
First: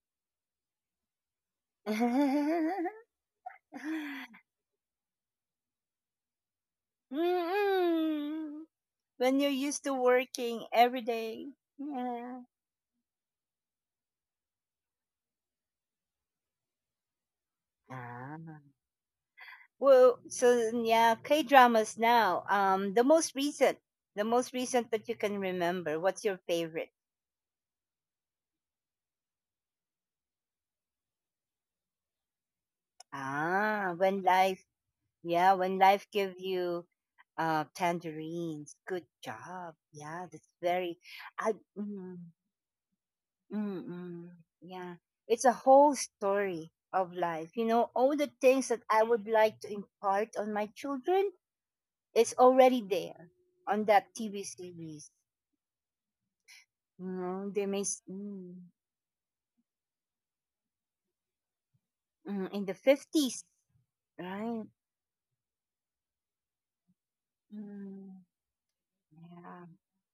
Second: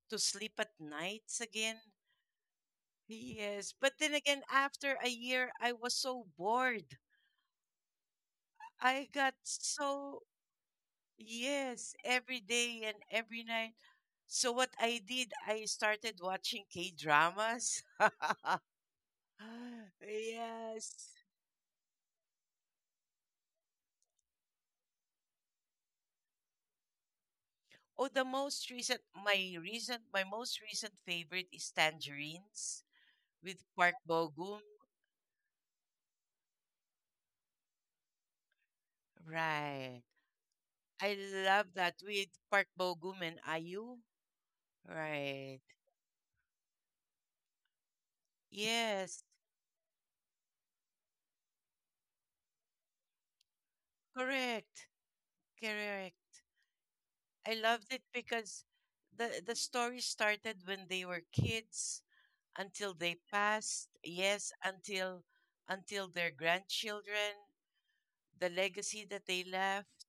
to sleep at nights again. Yes, but then again after a year I was so bored. Mm-mm. I got When you're used to so working every day. Yes, every Yeah. day and every night. So what I did, I started watching K-dramas. Ah. Well, so Yes. yeah, K dramas now. The most recent, the most recent that you can remember. What's your favorite? Oh, the most recent, my most recent favorite is Tangerines with Ah, Park when Bo Gum. life, yeah, when life give you, tangerines. Good job. Right. Yeah, that's very. I I. love that Mm, with Park Bo Gum and mm, Ayu. mm, yeah, it's a Right. whole story of life. You know, all the things that I would Yes. like to impart on my children is already there on that TV Correct. series. Correct. Mm, I loved it mm, because the story started when they were kids mm, in the until they 50s, passed. Right? Until their grandchildren, Mm, the legacy that they yeah. left.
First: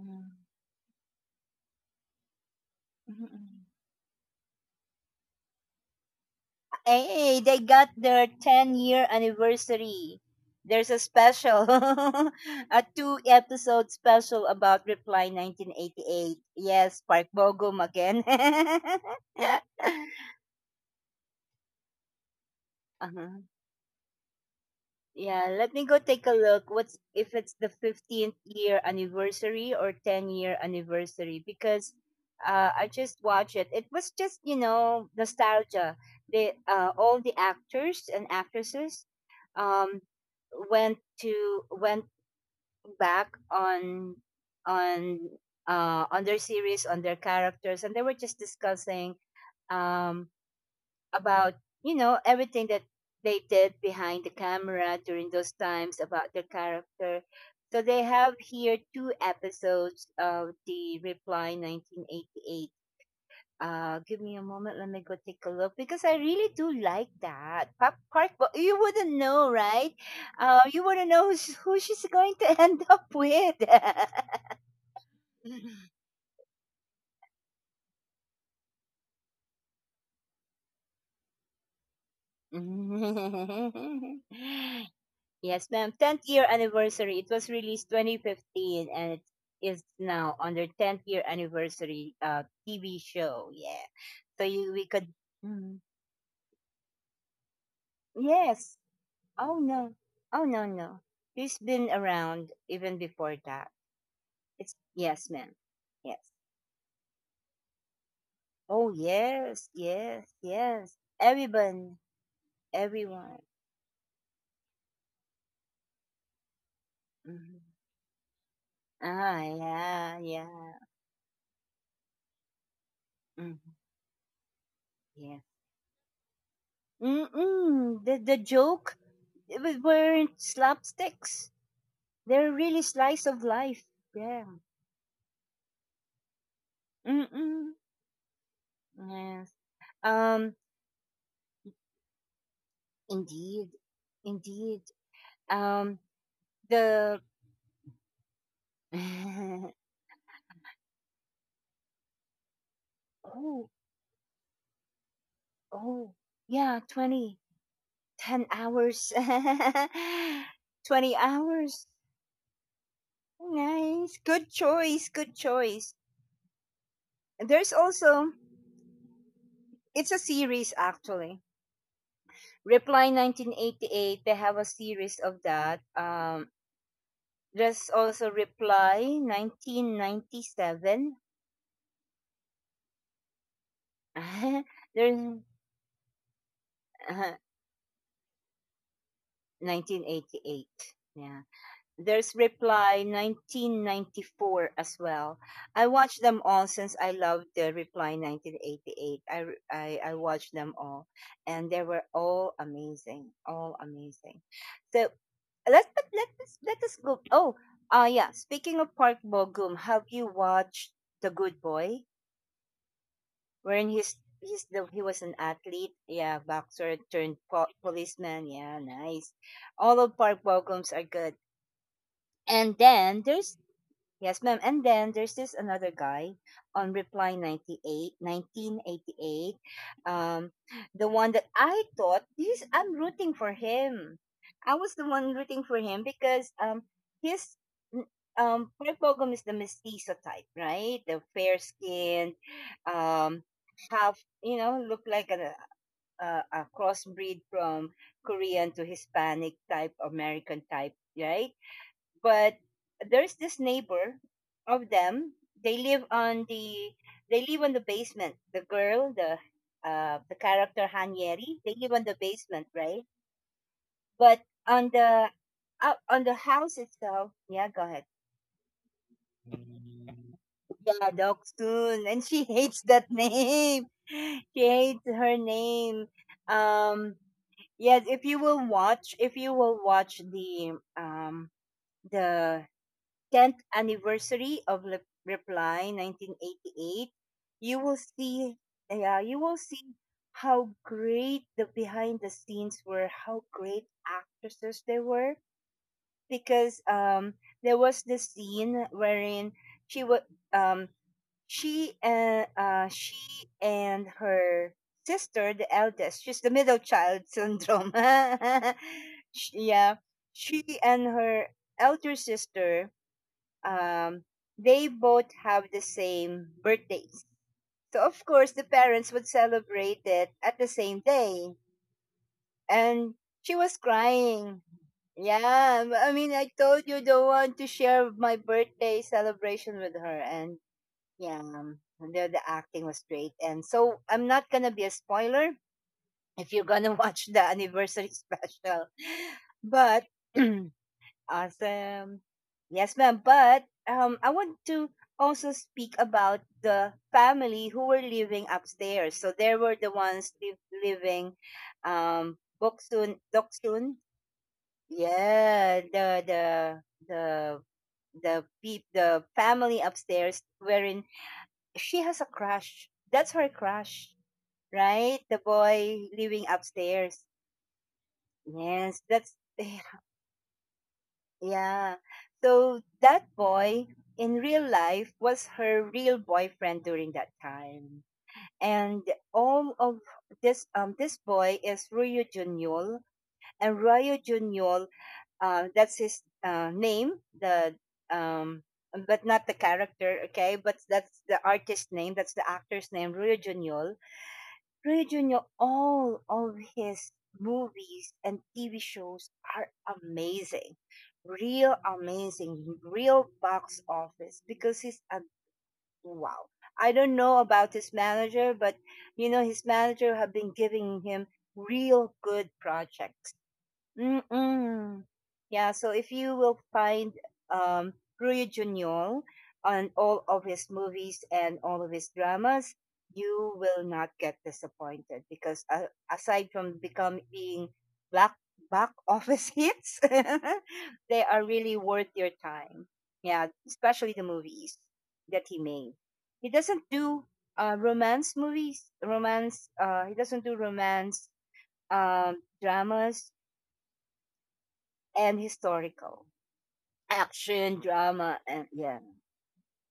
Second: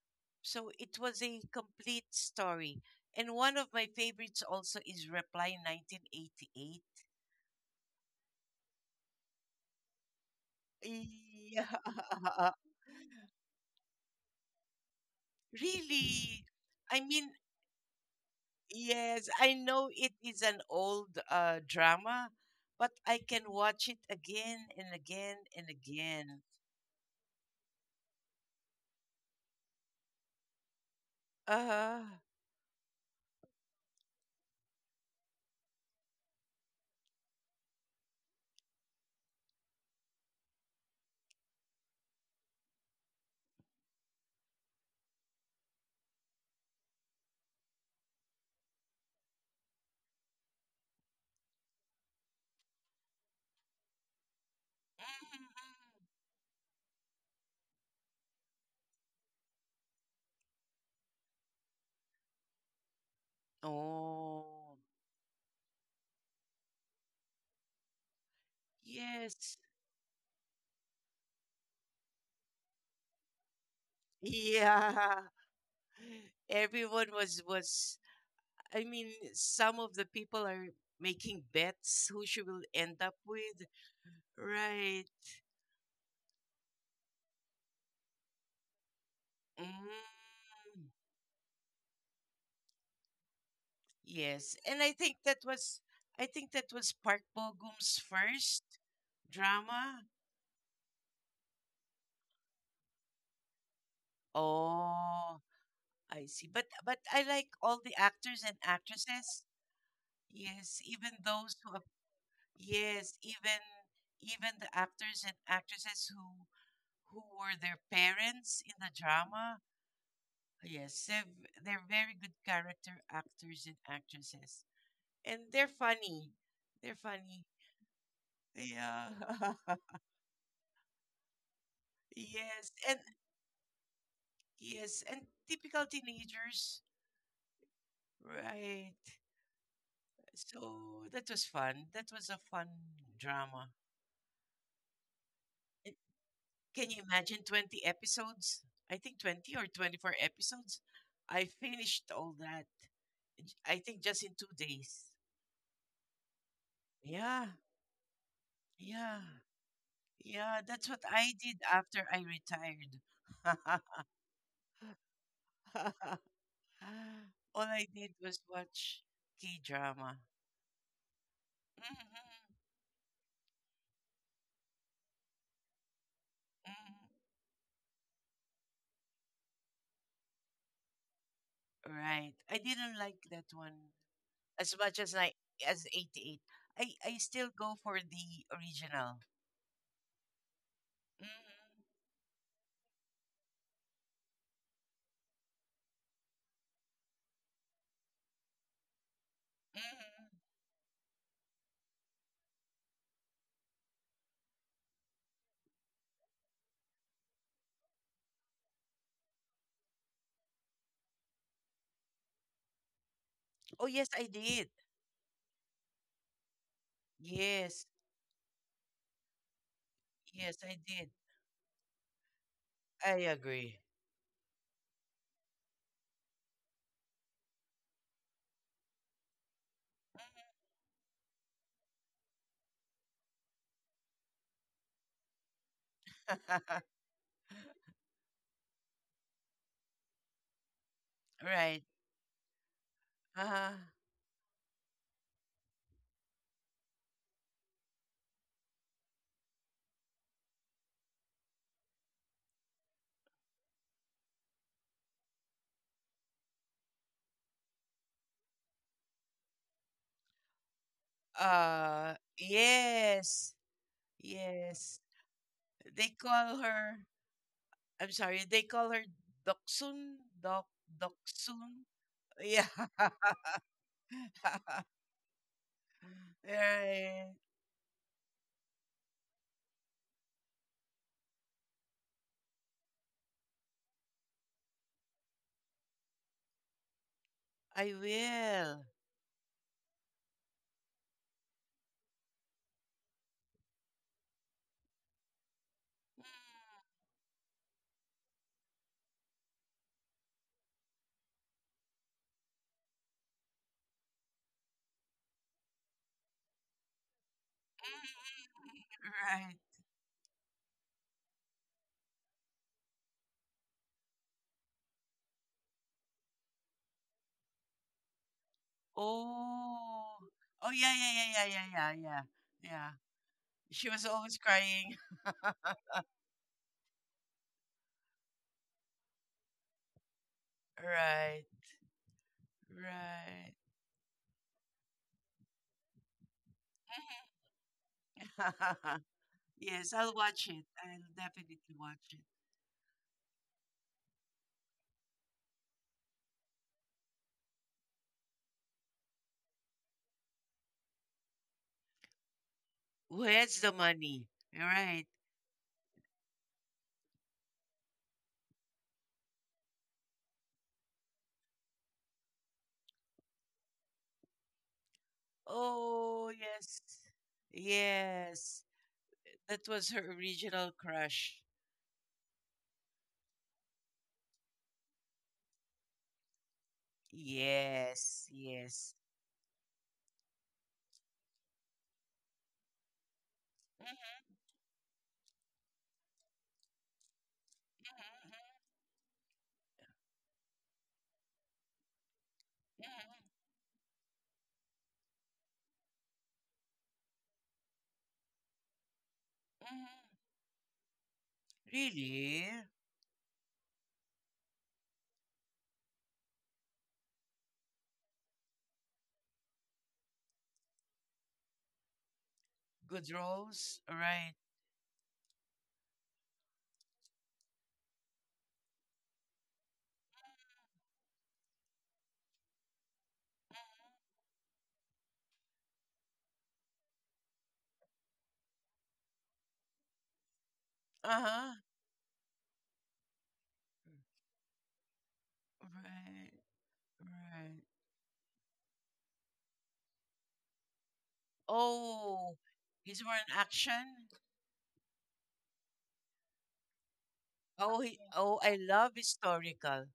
Mm, So it was a complete story. mm, And one mm. of my favorites also is Reply 1988. Hey, they got their 10-year anniversary. There's a special, Yeah. a two episode special about Reply 1988. Really? I Yes, Park mean, Bogum again. Yes, I know it is an old drama, but I Uh-huh. can watch it again and again Yeah, and let me go take a again. look. What's if it's the 15th year anniversary or 10-year anniversary? Because Uh, I just watched it. It was just, you know, nostalgia. They, all the actors and actresses, um, went to, went back on, on on their series, on their characters, and they were just discussing. Um, about, you know, everything that they did behind the camera during those times, about their character. So they have here two episodes of the Reply 1988. Give me a oh, moment, let me go take a look because I really do like that pop Park. But you wouldn't know, yes, right? You wouldn't know who, who she's going to end up with. yeah. Everyone was was. I mean, some of the people are making bets who she will end up with, right? Yes, ma'am. 10th year anniversary. It was released 2015 and it is now on their Mm. 10th year anniversary TV show. Yeah. So Yes, you, and we I could. think that Mhm. was I think that was Park Bo Gum's first Yes. Oh, no. drama. Oh, no, no. He's been around even before that. It's Yes, Oh, ma'am. Yes. I see. But I like all the actors and Oh, actresses. yes. Yes. Yes, Yes. even those who have, Everyone. yes, Everyone. even even the actors and actresses who were Hmm. their parents in the Ah, drama. yeah. Yeah. Yes, they're, they're very good character actors Hmm. and actresses. And they're funny. They're funny. Mm-mm. The joke Yeah. Weren't slapsticks. They're Yes, really and slice of life. Yeah. Yes, and typical teenagers, Mm-mm. right? Yes. Um, So that was fun. That was a fun drama. indeed. Indeed. And Um, can you the, imagine 20 episodes? I think 20 or 24 episodes. I finished all that, oh, I think just in 2 days. oh, yeah, 20, Yeah, 10 hours. yeah, yeah. That's what 20 I did hours. after I retired. Nice. Good choice. Good choice. All there's I did also, was watch K it's drama. a series, actually. Mhm, Reply 1988, they have a series of that. There's also Reply 1997. mhm. Right. I didn't like that one. as much as there's I as 88. I uh, still go for the original. 1988. Yeah. Mm-hmm. There's Reply 1994 as well. I watched them all since I loved the Reply 1988. I Mm-hmm. watched them all, and they were all amazing, all amazing. So let us go. Oh, yeah. Speaking of Park Bo Gum, have you watched The Good Boy? Oh Wherein yes, he's, I he's did. He was an athlete. Yeah. Boxer turned Yes, policeman. Yeah. Nice. All of Park yes, Bo I Gums are did. good. And I then there's agree. Yes, ma'am. And then there's this another guy on Reply 1988. Um, the one that I thought, I'm rooting for him. I was the one rooting for him Mhm. because his, n- Park Bogum is the mestizo type, right? The fair right. skinned, um, Uh-huh. half, look like a, a crossbreed from Korean to Hispanic type, American type, right? But there's this neighbor of them. they live on the they live on the basement. The girl, the character, Hanieri, they live on the basement, right? Yes. But on Yes. the They on the call house her itself. Yeah. Go ahead. I'm sorry, they call her Doksun. Dok Yeah. Dog. Doksun. And she Yeah. hates that name. She hates her name. um Right. yes, if you will watch the the 10th anniversary of Reply 1988, you I will see. will. Yeah, you will see how great the behind the scenes were, how great actresses they were. Because there was this scene wherein she was um she and her sister, the eldest. She's the middle child syndrome. Right. Yeah, she and her elder sister um, they both have the same birthdays. So, of course, the parents would celebrate Oh. it at the Oh yeah, same yeah, yeah, yeah, day. yeah, yeah, yeah. Yeah. And she was She was always crying. crying. Yeah, I mean, I told you, don't want to share my birthday celebration with her. And yeah, Right. The acting was great. Right. And so, I'm not going to be a spoiler if you're going to watch the anniversary special. Yes, But I'll watch it. I'll definitely watch it. awesome. Yes, ma'am. But I want to also speak about the family who were living upstairs. So there were the ones living, Boksun, Who has the Doksun. money? Right. Yeah, the the family upstairs, wherein she has a crush. That's her crush, right? The boy Oh, living yes. upstairs. Yes. Yes, that's That was her original crush. yeah. So that boy in real life was her real boyfriend during that time. Yes, yes. And all of this boy is Ryu Junyol. And Ryu Mhm, Junyol, that's his, name, the mhm, um but not the character, okay, but that's the artist name, that's the actor's mhm, name, Ryu Junyol. All of his movies and TV shows are mhm, mhm. amazing, Really? amazing, real box office, because he's a, wow. I don't know about his manager, but his manager have been giving him real good Good projects. rolls, right? Mm-mm. Yeah, so if you will find, um, Ruy Junior on all of his movies and all of his dramas, you will not get disappointed, because aside from become being black back office hits, they are Uh-huh. really worth your time. Yeah, especially the movies that he made. Right, He doesn't do right. Romance movies, romance. He doesn't do romance Oh, um, he's more in dramas, action. and historical. Oh, Action, oh, drama, I and love yeah, historical.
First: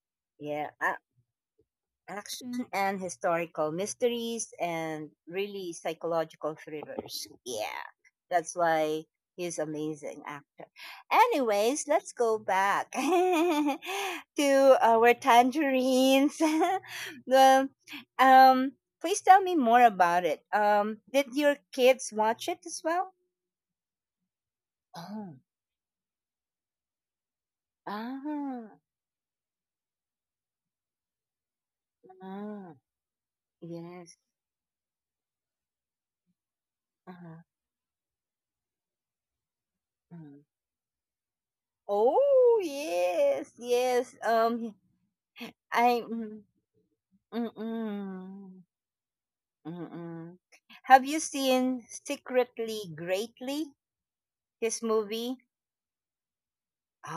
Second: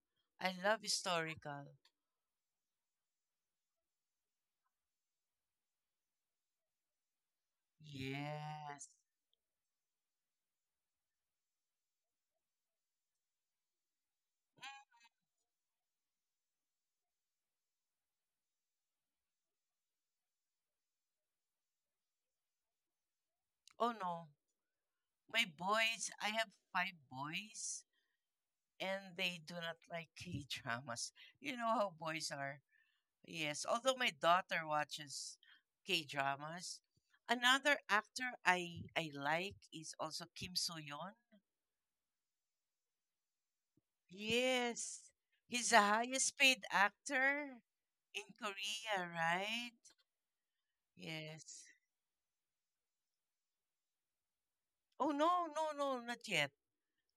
I yeah. love historical. Action and historical mysteries, and really psychological thrillers. Yeah, that's Yes. why he's amazing actor. Anyways, let's go back to our tangerines. the, um, Please tell me more about it. Did your kids watch it as well? Oh no, Oh, my boys, I have five boys, ah, and they do not like K dramas. You know how boys are. ah, Yes, although my yes. daughter watches K-dramas, another actor I like is also Mm. Kim So-yeon. Oh yes, yes. Yes, he's the I highest mm, paid actor in mm-mm, Korea, right? mm-mm. Have you Yes. seen Secretly Greatly? This Oh movie? no, no, no, not yet.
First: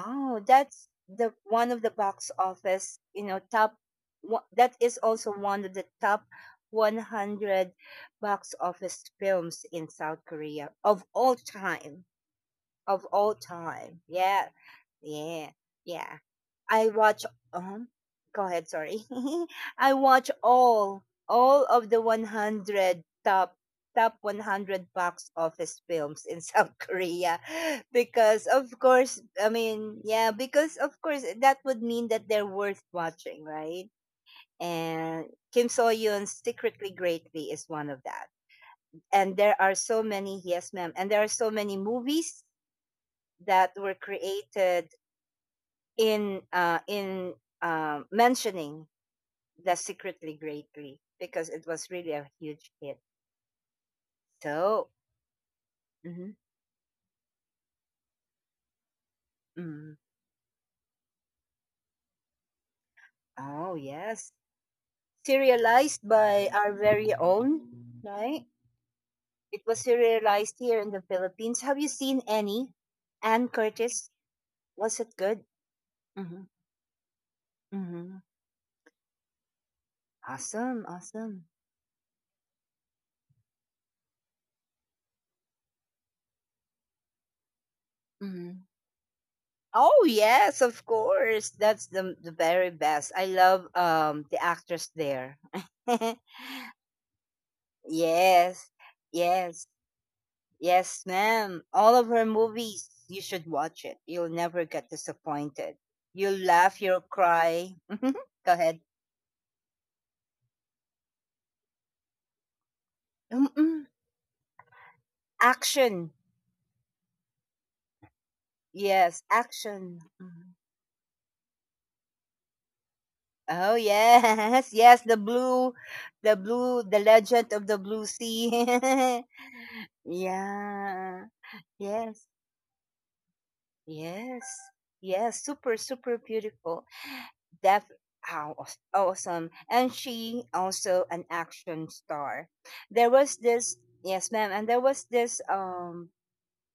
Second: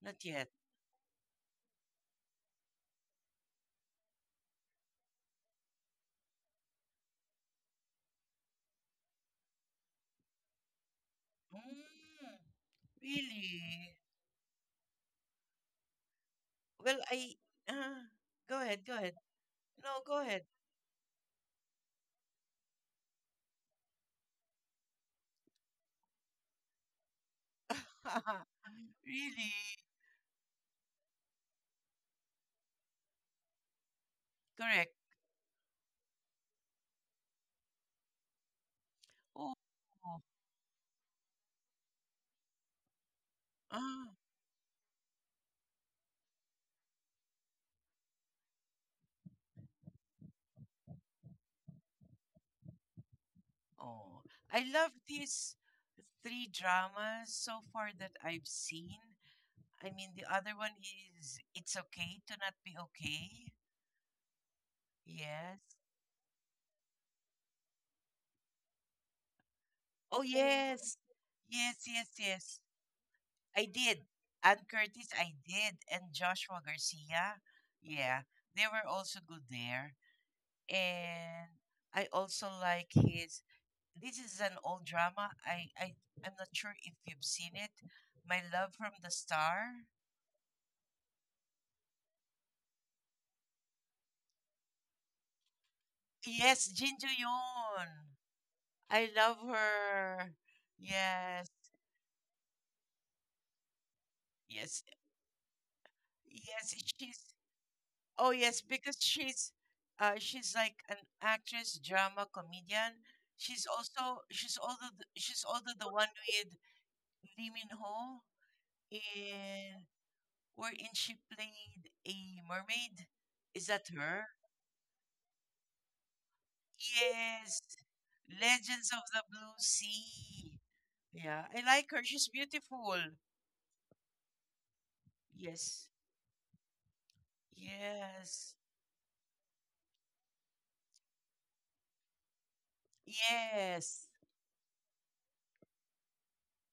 Not yet. that's the one of the box office, top that is also one of the top 100 box office films in South Korea of all time, Mm, of all really? time. Yeah. Yeah, yeah. I Well, watch. I Um, uh, Go go ahead. ahead, go Sorry. ahead. I No, go watch ahead. all of the 100 top 100 box office films in South Korea, because, of course, I Really? mean, yeah, because of course that would mean that they're worth watching, right? Correct. And Kim So Yoon's Secretly Greatly is one of that, and there Oh. are so oh, many. Yes, ma'am. And there are so many movies that were Ah. created in mentioning the secretly greatly, because it was really a huge hit. Oh, I So. love these Mhm. three dramas so far that I've seen. I Mm. mean, the other one is It's Okay to Not Be Okay. Oh yes, Yes. serialized by our very own, right? It was Oh, serialized here in yes. the Philippines. Have Yes, you yes, seen yes. any? Anne I did. Curtis, Ann was Curtis, it I good? did. And Hmm. Joshua Garcia. Hmm. Yeah. They were also good there. Awesome, awesome. And I also like his. This is an old drama. I'm not sure if you've seen it. My Hmm. Love from the Star. Oh yes, of course. That's the very best. I love the actress there. Yes, Jin Joo Yoon. Yes, I love yes, her. yes, Yes, ma'am. All of her movies, you should watch it. You'll never yes, get disappointed. You'll yes. laugh, you'll She's cry. Go oh yes, ahead. because she's like an actress, drama comedian. Mm-mm. She's also she's also the one Action. with Lee Min Ho Yes, in action. Mhm. wherein she played a mermaid. Is Oh that her? yes, yes, the Legend Yes, of the Blue Sea. Legends of the Blue Sea. Yeah. Yeah, I like her. Yes. She's beautiful. Yes. Yes. Super, Yes. super beautiful. Def Yes. How awesome. And she also an action star. There was this. Yes. Yes, ma'am, and there was this, um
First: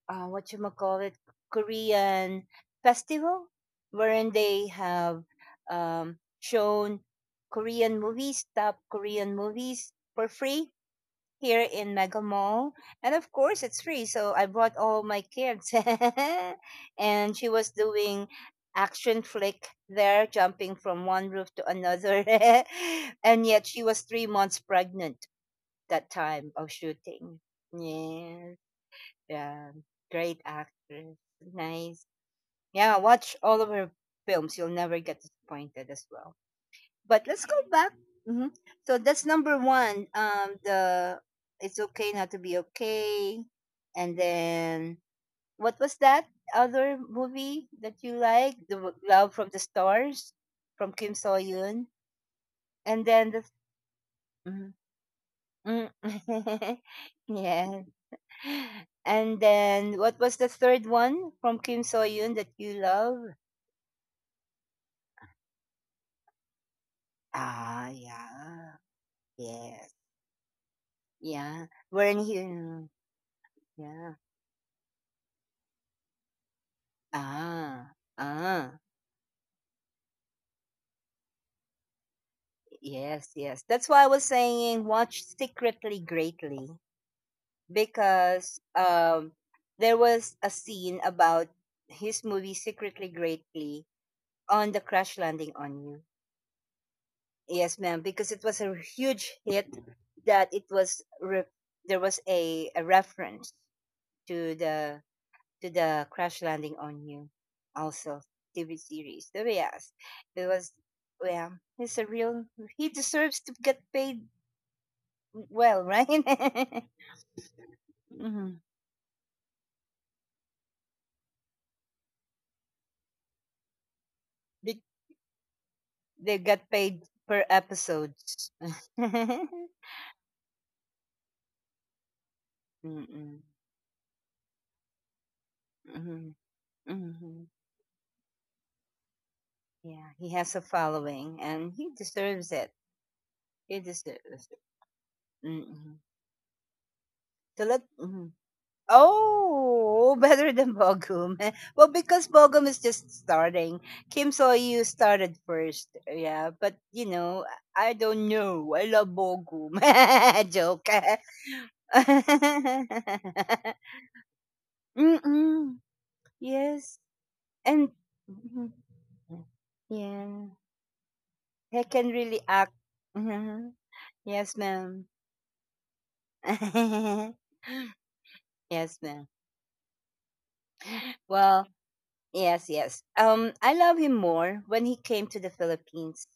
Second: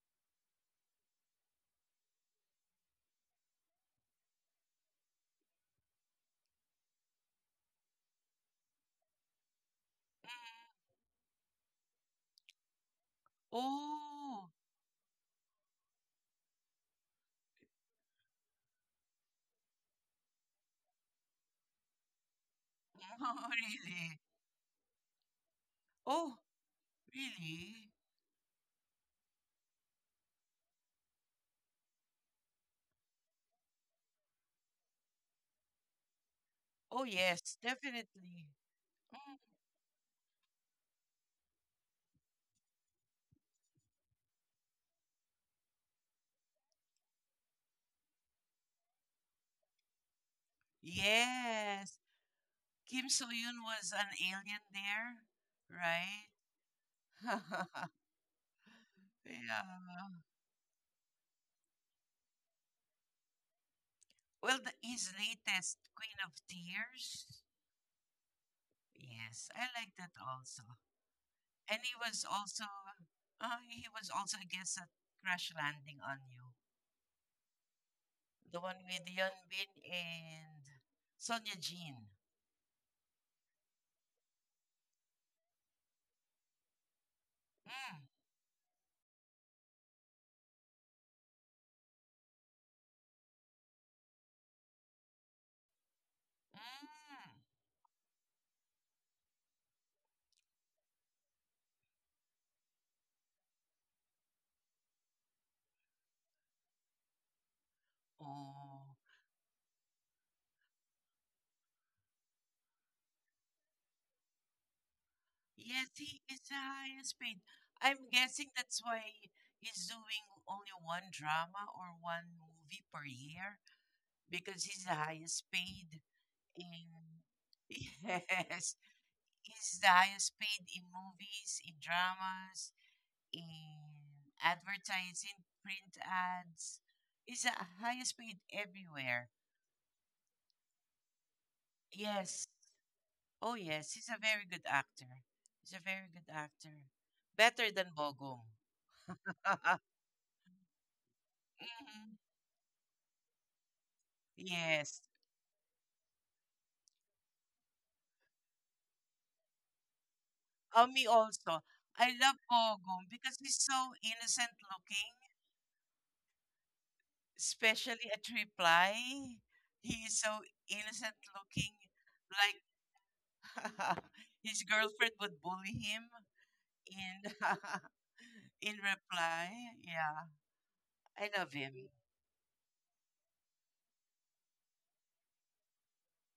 uh, what you call it, Korean festival wherein they have shown Korean movies, top Korean movies for free Mhm. here in Mega Mall. And of course, it's free. So I Oh. brought all my kids. And she was doing action flick there, jumping from one roof to another. And Oh, yet she was really? 3 months pregnant that Oh, time of shooting. really? Yeah. Yeah. Great actress. Nice. Yeah. Watch all of her films. You'll never get disappointed as well, Oh, but let's yes, go back. definitely. Hmm. So that's Mm. number one. The It's Okay Not to Be Okay, and then what was that other movie that you like? The Love from the Stars from Kim So Yoon, Yes. Kim and then the So-yoon was an alien mhm. there, right? Mm. Yeah, and then Yeah. what was the third one from Kim So Yoon that you love? His latest Queen of Tears. Ah, yeah, Yes, I like yes, that also. yeah. And We're in here. He was Yeah. also, I guess, at Crash Landing on You. Ah, The one ah, with Yeon Bin and Sonia Jean. yes, yes. That's why I was saying watch secretly greatly, Mm. because there was a scene about his movie Secretly Greatly on the crash landing on you. Mm. Yes, ma'am, because it was a huge hit that it was there was a reference to the Crash Landing on You, also TV Oh, series. So yes, it was. Well, he's a real. He deserves to get paid yes, well, right? he is the highest paid. I'm guessing Mm-hmm. that's why he's doing only one drama or one movie per year because they, he's the highest paid they got in. paid per episode. Yes, he's the highest paid in movies, in dramas, Mm-mm. in advertising, print Mm-hmm. ads. He's Mm-hmm. the highest paid everywhere. Yeah, he has a following, and he Yes. deserves it. Oh, He yes. He's a very deserves it. good actor. He's a Mm-hmm. very good actor. So Better let. than Mhm. Bogum. Oh, better than Bogum. Well, Mhm. because Bogum is just starting. Kim So you Yes. started first. Yeah, but I don't know. I love Bogum. Oh, Joke. me also. I love Bogum because he's so innocent looking, Mm-mm. Yes. And especially at Mhm. Reply. He is so Yeah, innocent looking, he can really act. like Mhm. Yes, his ma'am. girlfriend would bully him in in Yes, ma'am. Reply. Yeah, I love Well, him. yes, yes. I love him more when he came to the Philippines.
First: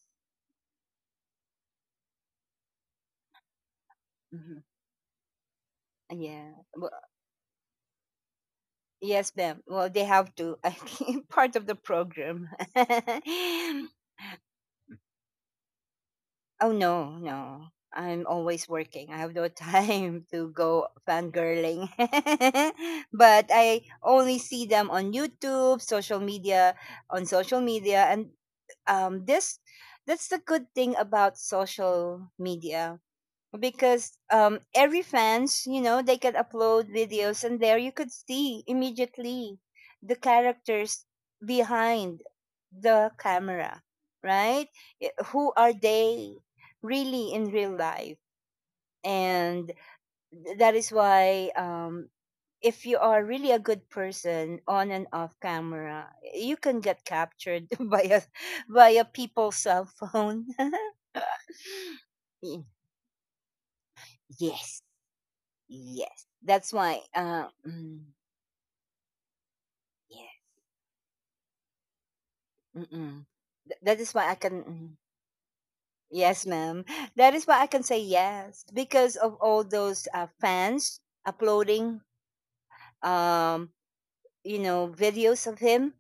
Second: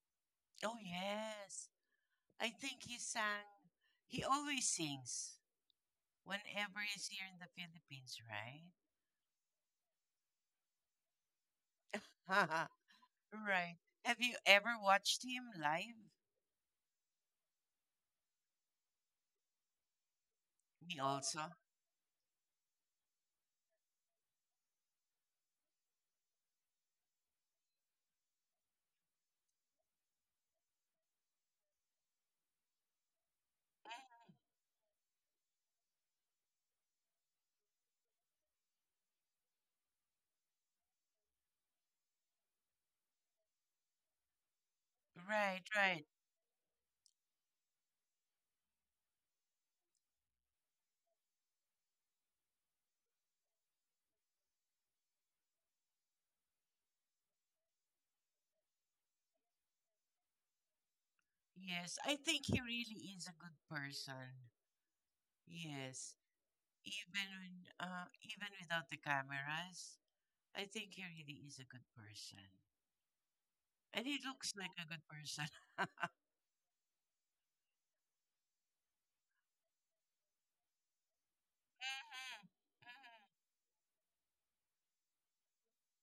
Oh, yes. I think he sang, he Hmm. always sings Yeah. whenever Well, he's here in the Philippines, right? yes, ma'am. Well, they have to. I think part of the program. Right. Have you ever watched him live? Oh no, no. I'm always working. I have no time to go Me also. fangirling. But I only see them on YouTube, social media, and this. That's the good thing about social media, because Mhm. Every fans they could upload videos, and there you could see immediately the characters behind the camera, right? Who Right, are right. they really in real life, and that is why, if you are really a good person on and off camera, you can get captured by a people's cell phone. Yes, I think he Y- really is a good person. yes. Yes, Yes, that's why. Even without the cameras, Yeah, I think he really is a good person, mm-mm. That and is he why looks like a good person. Mhm, Yes, ma'am. That is why I can say yes because of all those, fans uploading, mhm. um, videos of him.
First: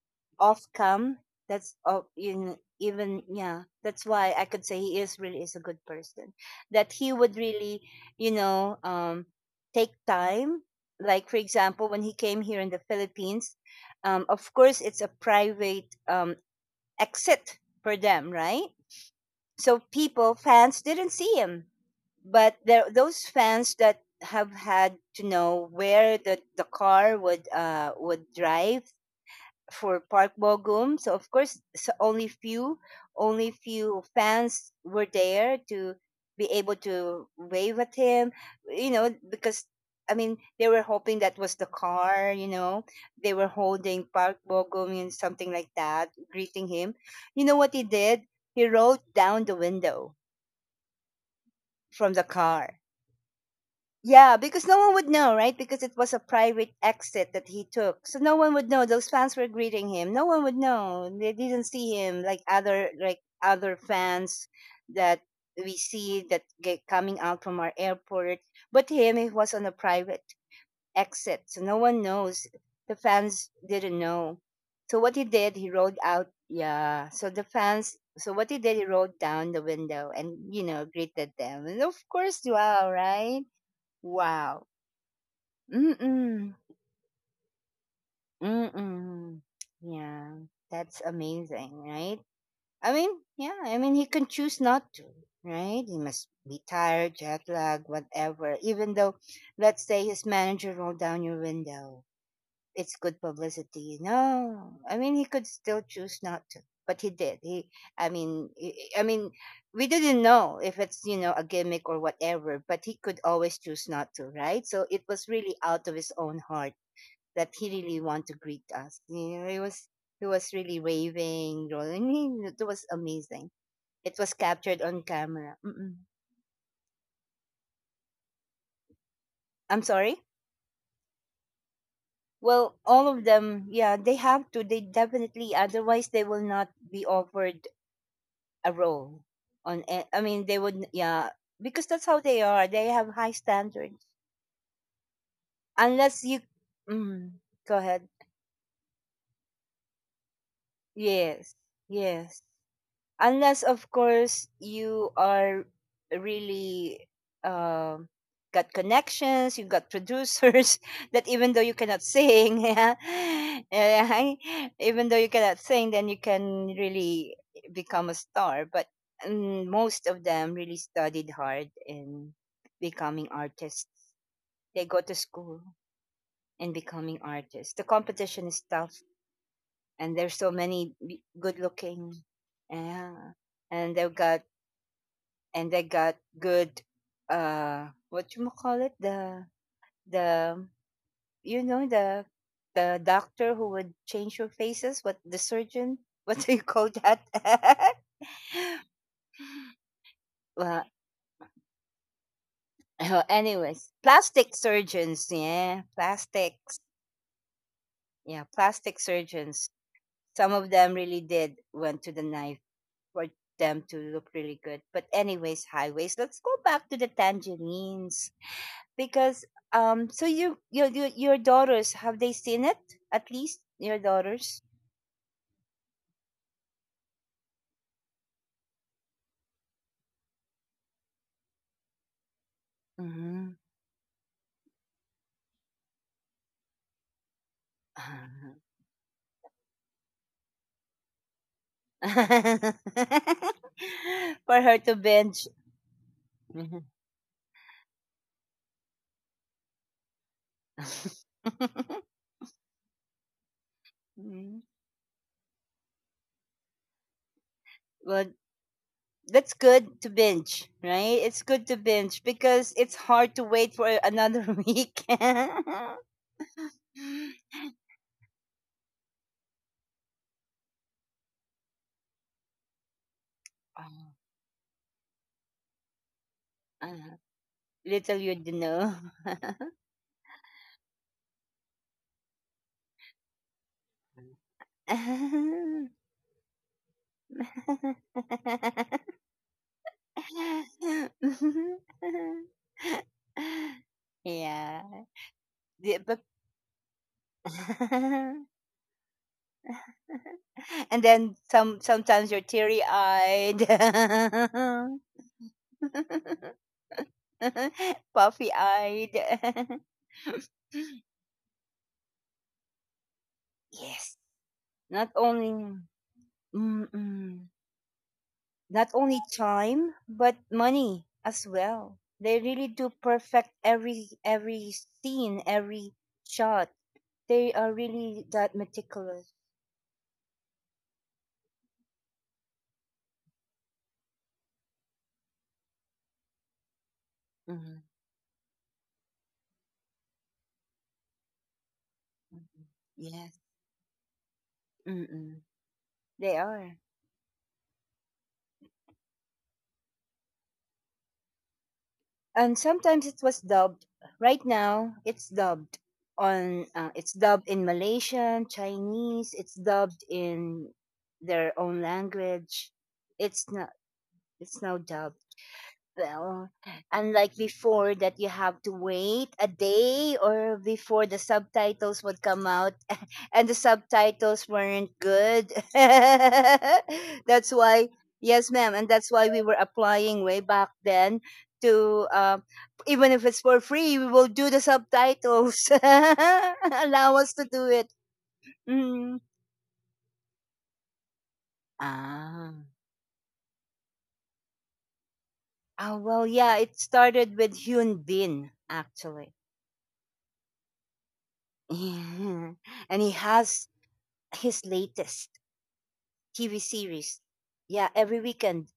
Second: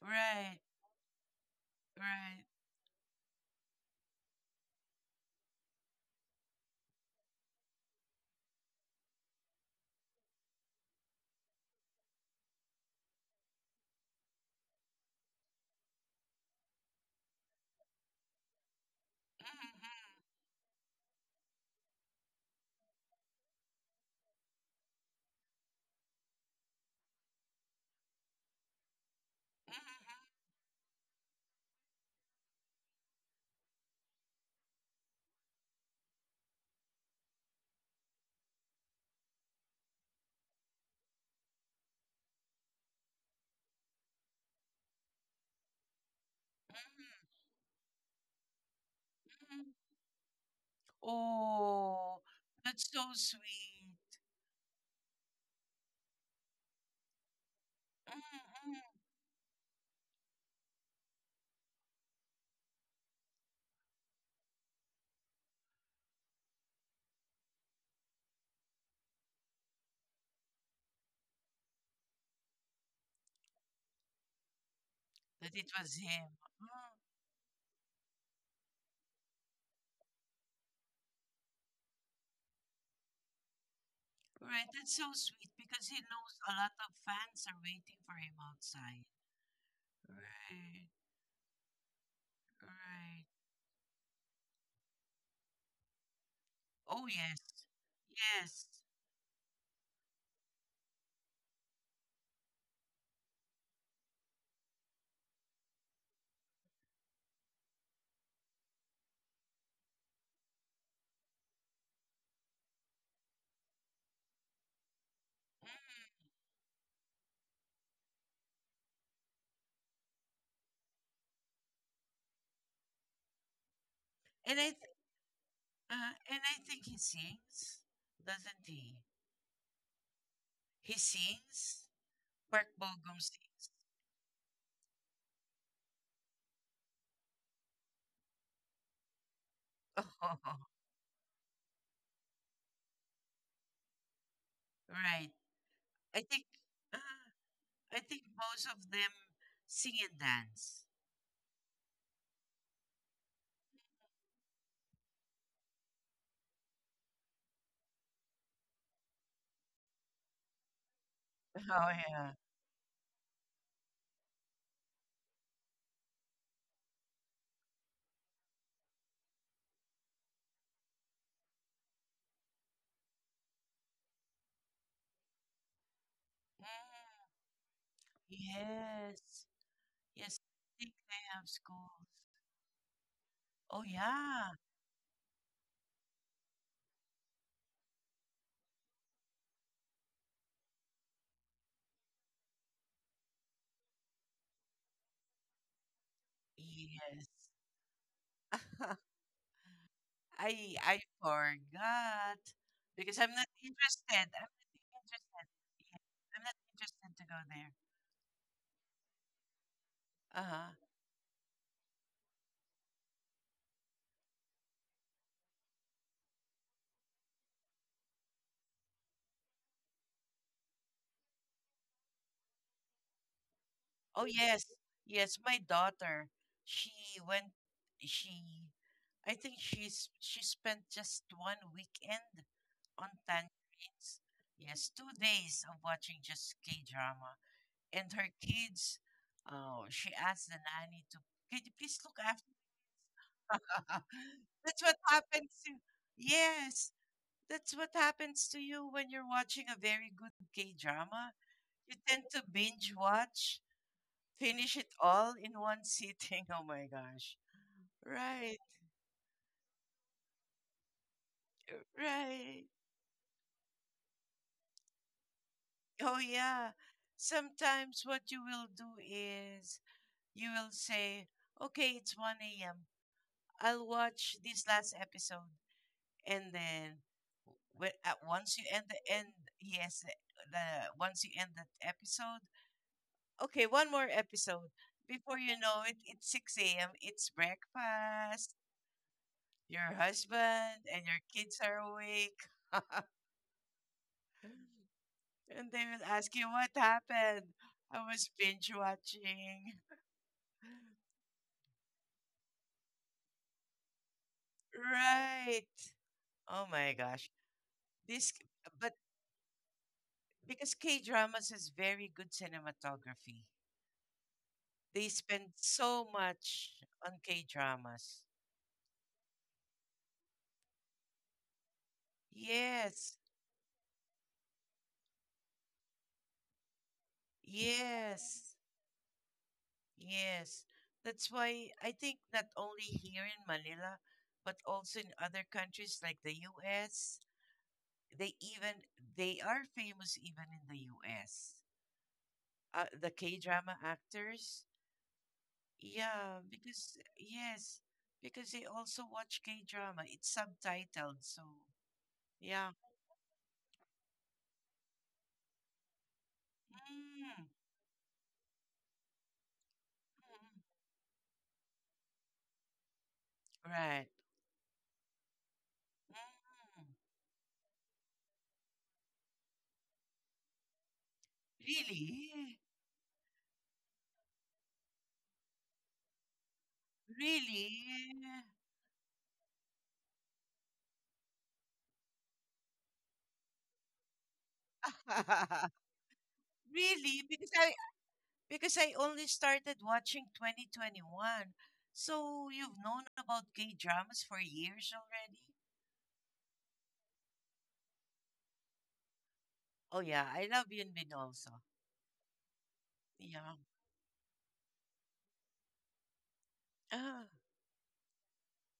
Right, Off-cam. That's of right. in even yeah. That's why I could say he is really is a good person. That he would really, you know, um, take time. Like for example, when he came here in the Philippines, of course it's a private, exit for them, right? Mhm, So people, fans didn't see him, but there those fans that have had to know where the car would drive mhm, for mhm. Park Bogum. So of course, so only few fans were there to be able to wave at him. You know, because I mean, they were hoping that was the car. You know, they were holding Park Bogum and something like that, greeting him. Mhm, You know what he did? He rolled down the mhm. window from Oh, the car that's so sweet. yeah, because no one would know, right? Because it was a private exit that he took. So no one would Mm-hmm. know. Those fans were greeting him. No one would know. They didn't see him like other fans that we see that get coming out from our airport. But him, he was on a private exit. So no one knows. The fans didn't know. So what he That did, it he was rolled him. out Mm. yeah. So the fans so what he did, he rolled down the window and, greeted them. And of course, wow, right? Right, Wow. that's so sweet because he knows a Mm-mm. lot of fans are waiting for him outside. Mm-mm. Yeah, Right, that's amazing, right? I mean, right. yeah, I mean, he can choose not to, right? He must be Oh, tired, yes. jet lag, whatever. Yes. Even though, let's say, his manager rolled down your window, it's good publicity. No, I mean, he could still choose not to, but he did. He, I mean, I I mean, we didn't know if it's a gimmick or whatever, but he could always choose not to, right? So it was really Mm. out of his own heart that he really want to greet us. He was really waving, rolling. It was amazing. It was And captured on camera. Mm-mm. And I think he sings, doesn't he? I'm sorry. He sings. Park Well, all Bogum of sings. them, yeah, they have to. They definitely, otherwise they will not be offered a role. I mean, they Oh, would, yeah, because that's how they are. They have high standards. right. I Unless you, think. Uh, mm, go I ahead. think both of them sing and dance. Yes, yes. Unless of course you are really um got connections, you got producers that even though you Oh cannot yeah. sing yeah, right? Even though you cannot sing, then you can really become a star. But most of them really studied hard in becoming artists. They go to school, and becoming Mm, artists, the competition is tough, yes. and Yes, there's so I think many they have good schools. looking, yeah. Oh And they've got, yeah. and I got good, what you call it, the, you know the the doctor who would change your faces, what, the surgeon? What do you call Yes. that? I Well, I forgot because I'm not anyways, interested. I'm not plastic surgeons, interested. yeah, Yeah, I'm not plastics, interested to go there. yeah, plastic surgeons. Some of Uh-huh. them really did went to the knife for them to look really good. But anyways, highways, let's go back to the tangerines. Because so you, your daughters, have they seen it? At least your Oh daughters? yes. Yes, my daughter. She went she I think she spent just one weekend on Mhm. tangerines. Yes, 2 days of watching just K drama. And her kids, oh, she asked the nanny to, can you please look after? For that's her what to happens binge. to, yes, Mhm. that's what happens to you when you're watching a very good K drama. You tend to binge watch, Mhm. finish it all in one sitting. Oh my gosh. Well, Right, that's good to binge, right? It's good to binge right. because it's hard to wait for another week. Oh, yeah. Sometimes what you will do is you will say, okay, it's 1 a.m. I'll Oh, watch this last episode. And then uh, whe- at little you once you end do the end, yes, the once you end that episode, okay, one more episode. Before you know know. it, it's 6 a.m. It's breakfast. Your husband and your kids are awake. and Yeah. they will But, ask you what happened. I was binge watching. and then sometimes you're teary eyed. Right. Oh my gosh. This, Puffy but eyed. Because K dramas is very good cinematography. Yes, They not only spend so much on K mm-mm, dramas. not only time but money as well. They really do Yes, perfect every scene, every shot. They are really that yes, meticulous. yes. That's why I think not only here in Manila, but also in other countries like the US, Mm-hmm. they even they are famous even in the US. Mhm. The K Yes. drama actors, Mm-mm. yeah, They are. because yes, because they also watch K drama. It's subtitled, so And yeah. sometimes it was dubbed. Right now, it's dubbed on it's Mm, mm, dubbed in Malaysian, Chinese, it's dubbed in their own language. It's not right. It's now dubbed. Bill. Mm. Unlike before that you have to wait a day or before the subtitles would Really? come out, and the subtitles weren't good. That's Really? why, yes ma'am, and that's why we were applying way back then to, even if it's for free, we will do the subtitles. Really? Allow us to do it. Because I only Mm. started watching 2021. So Ah. you've known about gay dramas for years already? Ah, well, yeah, it started with Hyun Bin, actually. Oh yeah, I love Yun Bin also. Yeah. And he Yeah. has his latest TV series. ah, Yeah,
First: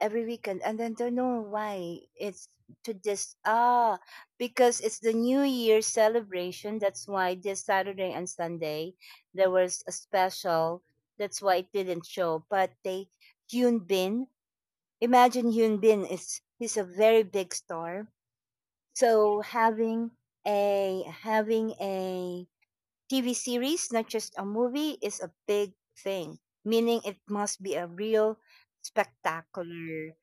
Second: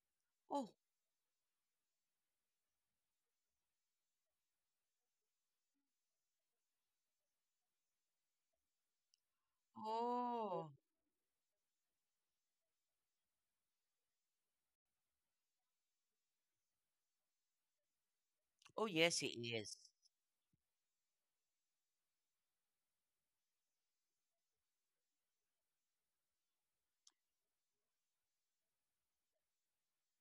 every weekend, Oh, and then don't know why it's to this. Ah, because it's the New Year celebration. That's why this Saturday and Sunday there was a oh, special. That's why it didn't show. But they Hyun Bin. Imagine Hyun Bin is he's a very big star. oh yes, he So is. having a TV series, not just a movie, is a big thing, meaning it must be a real spectacular.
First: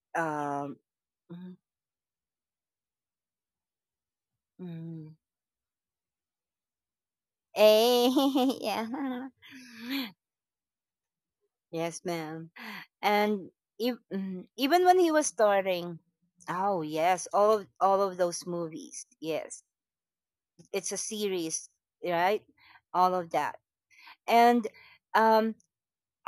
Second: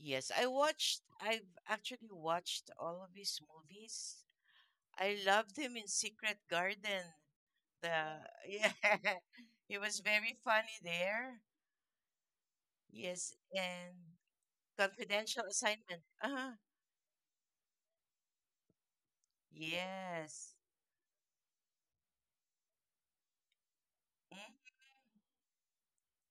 Yes, I Um, watched. I've mm, actually watched all of his movies. mm. I loved him in Secret Garden. Eh, The yeah, yeah. it was very funny there. Yes, ma'am. Yes, And and even when he was confidential starring, assignment. Uh-huh. oh yes, all of those movies. Yes, Yes. it's a series, right? All of that, and Mhm. um,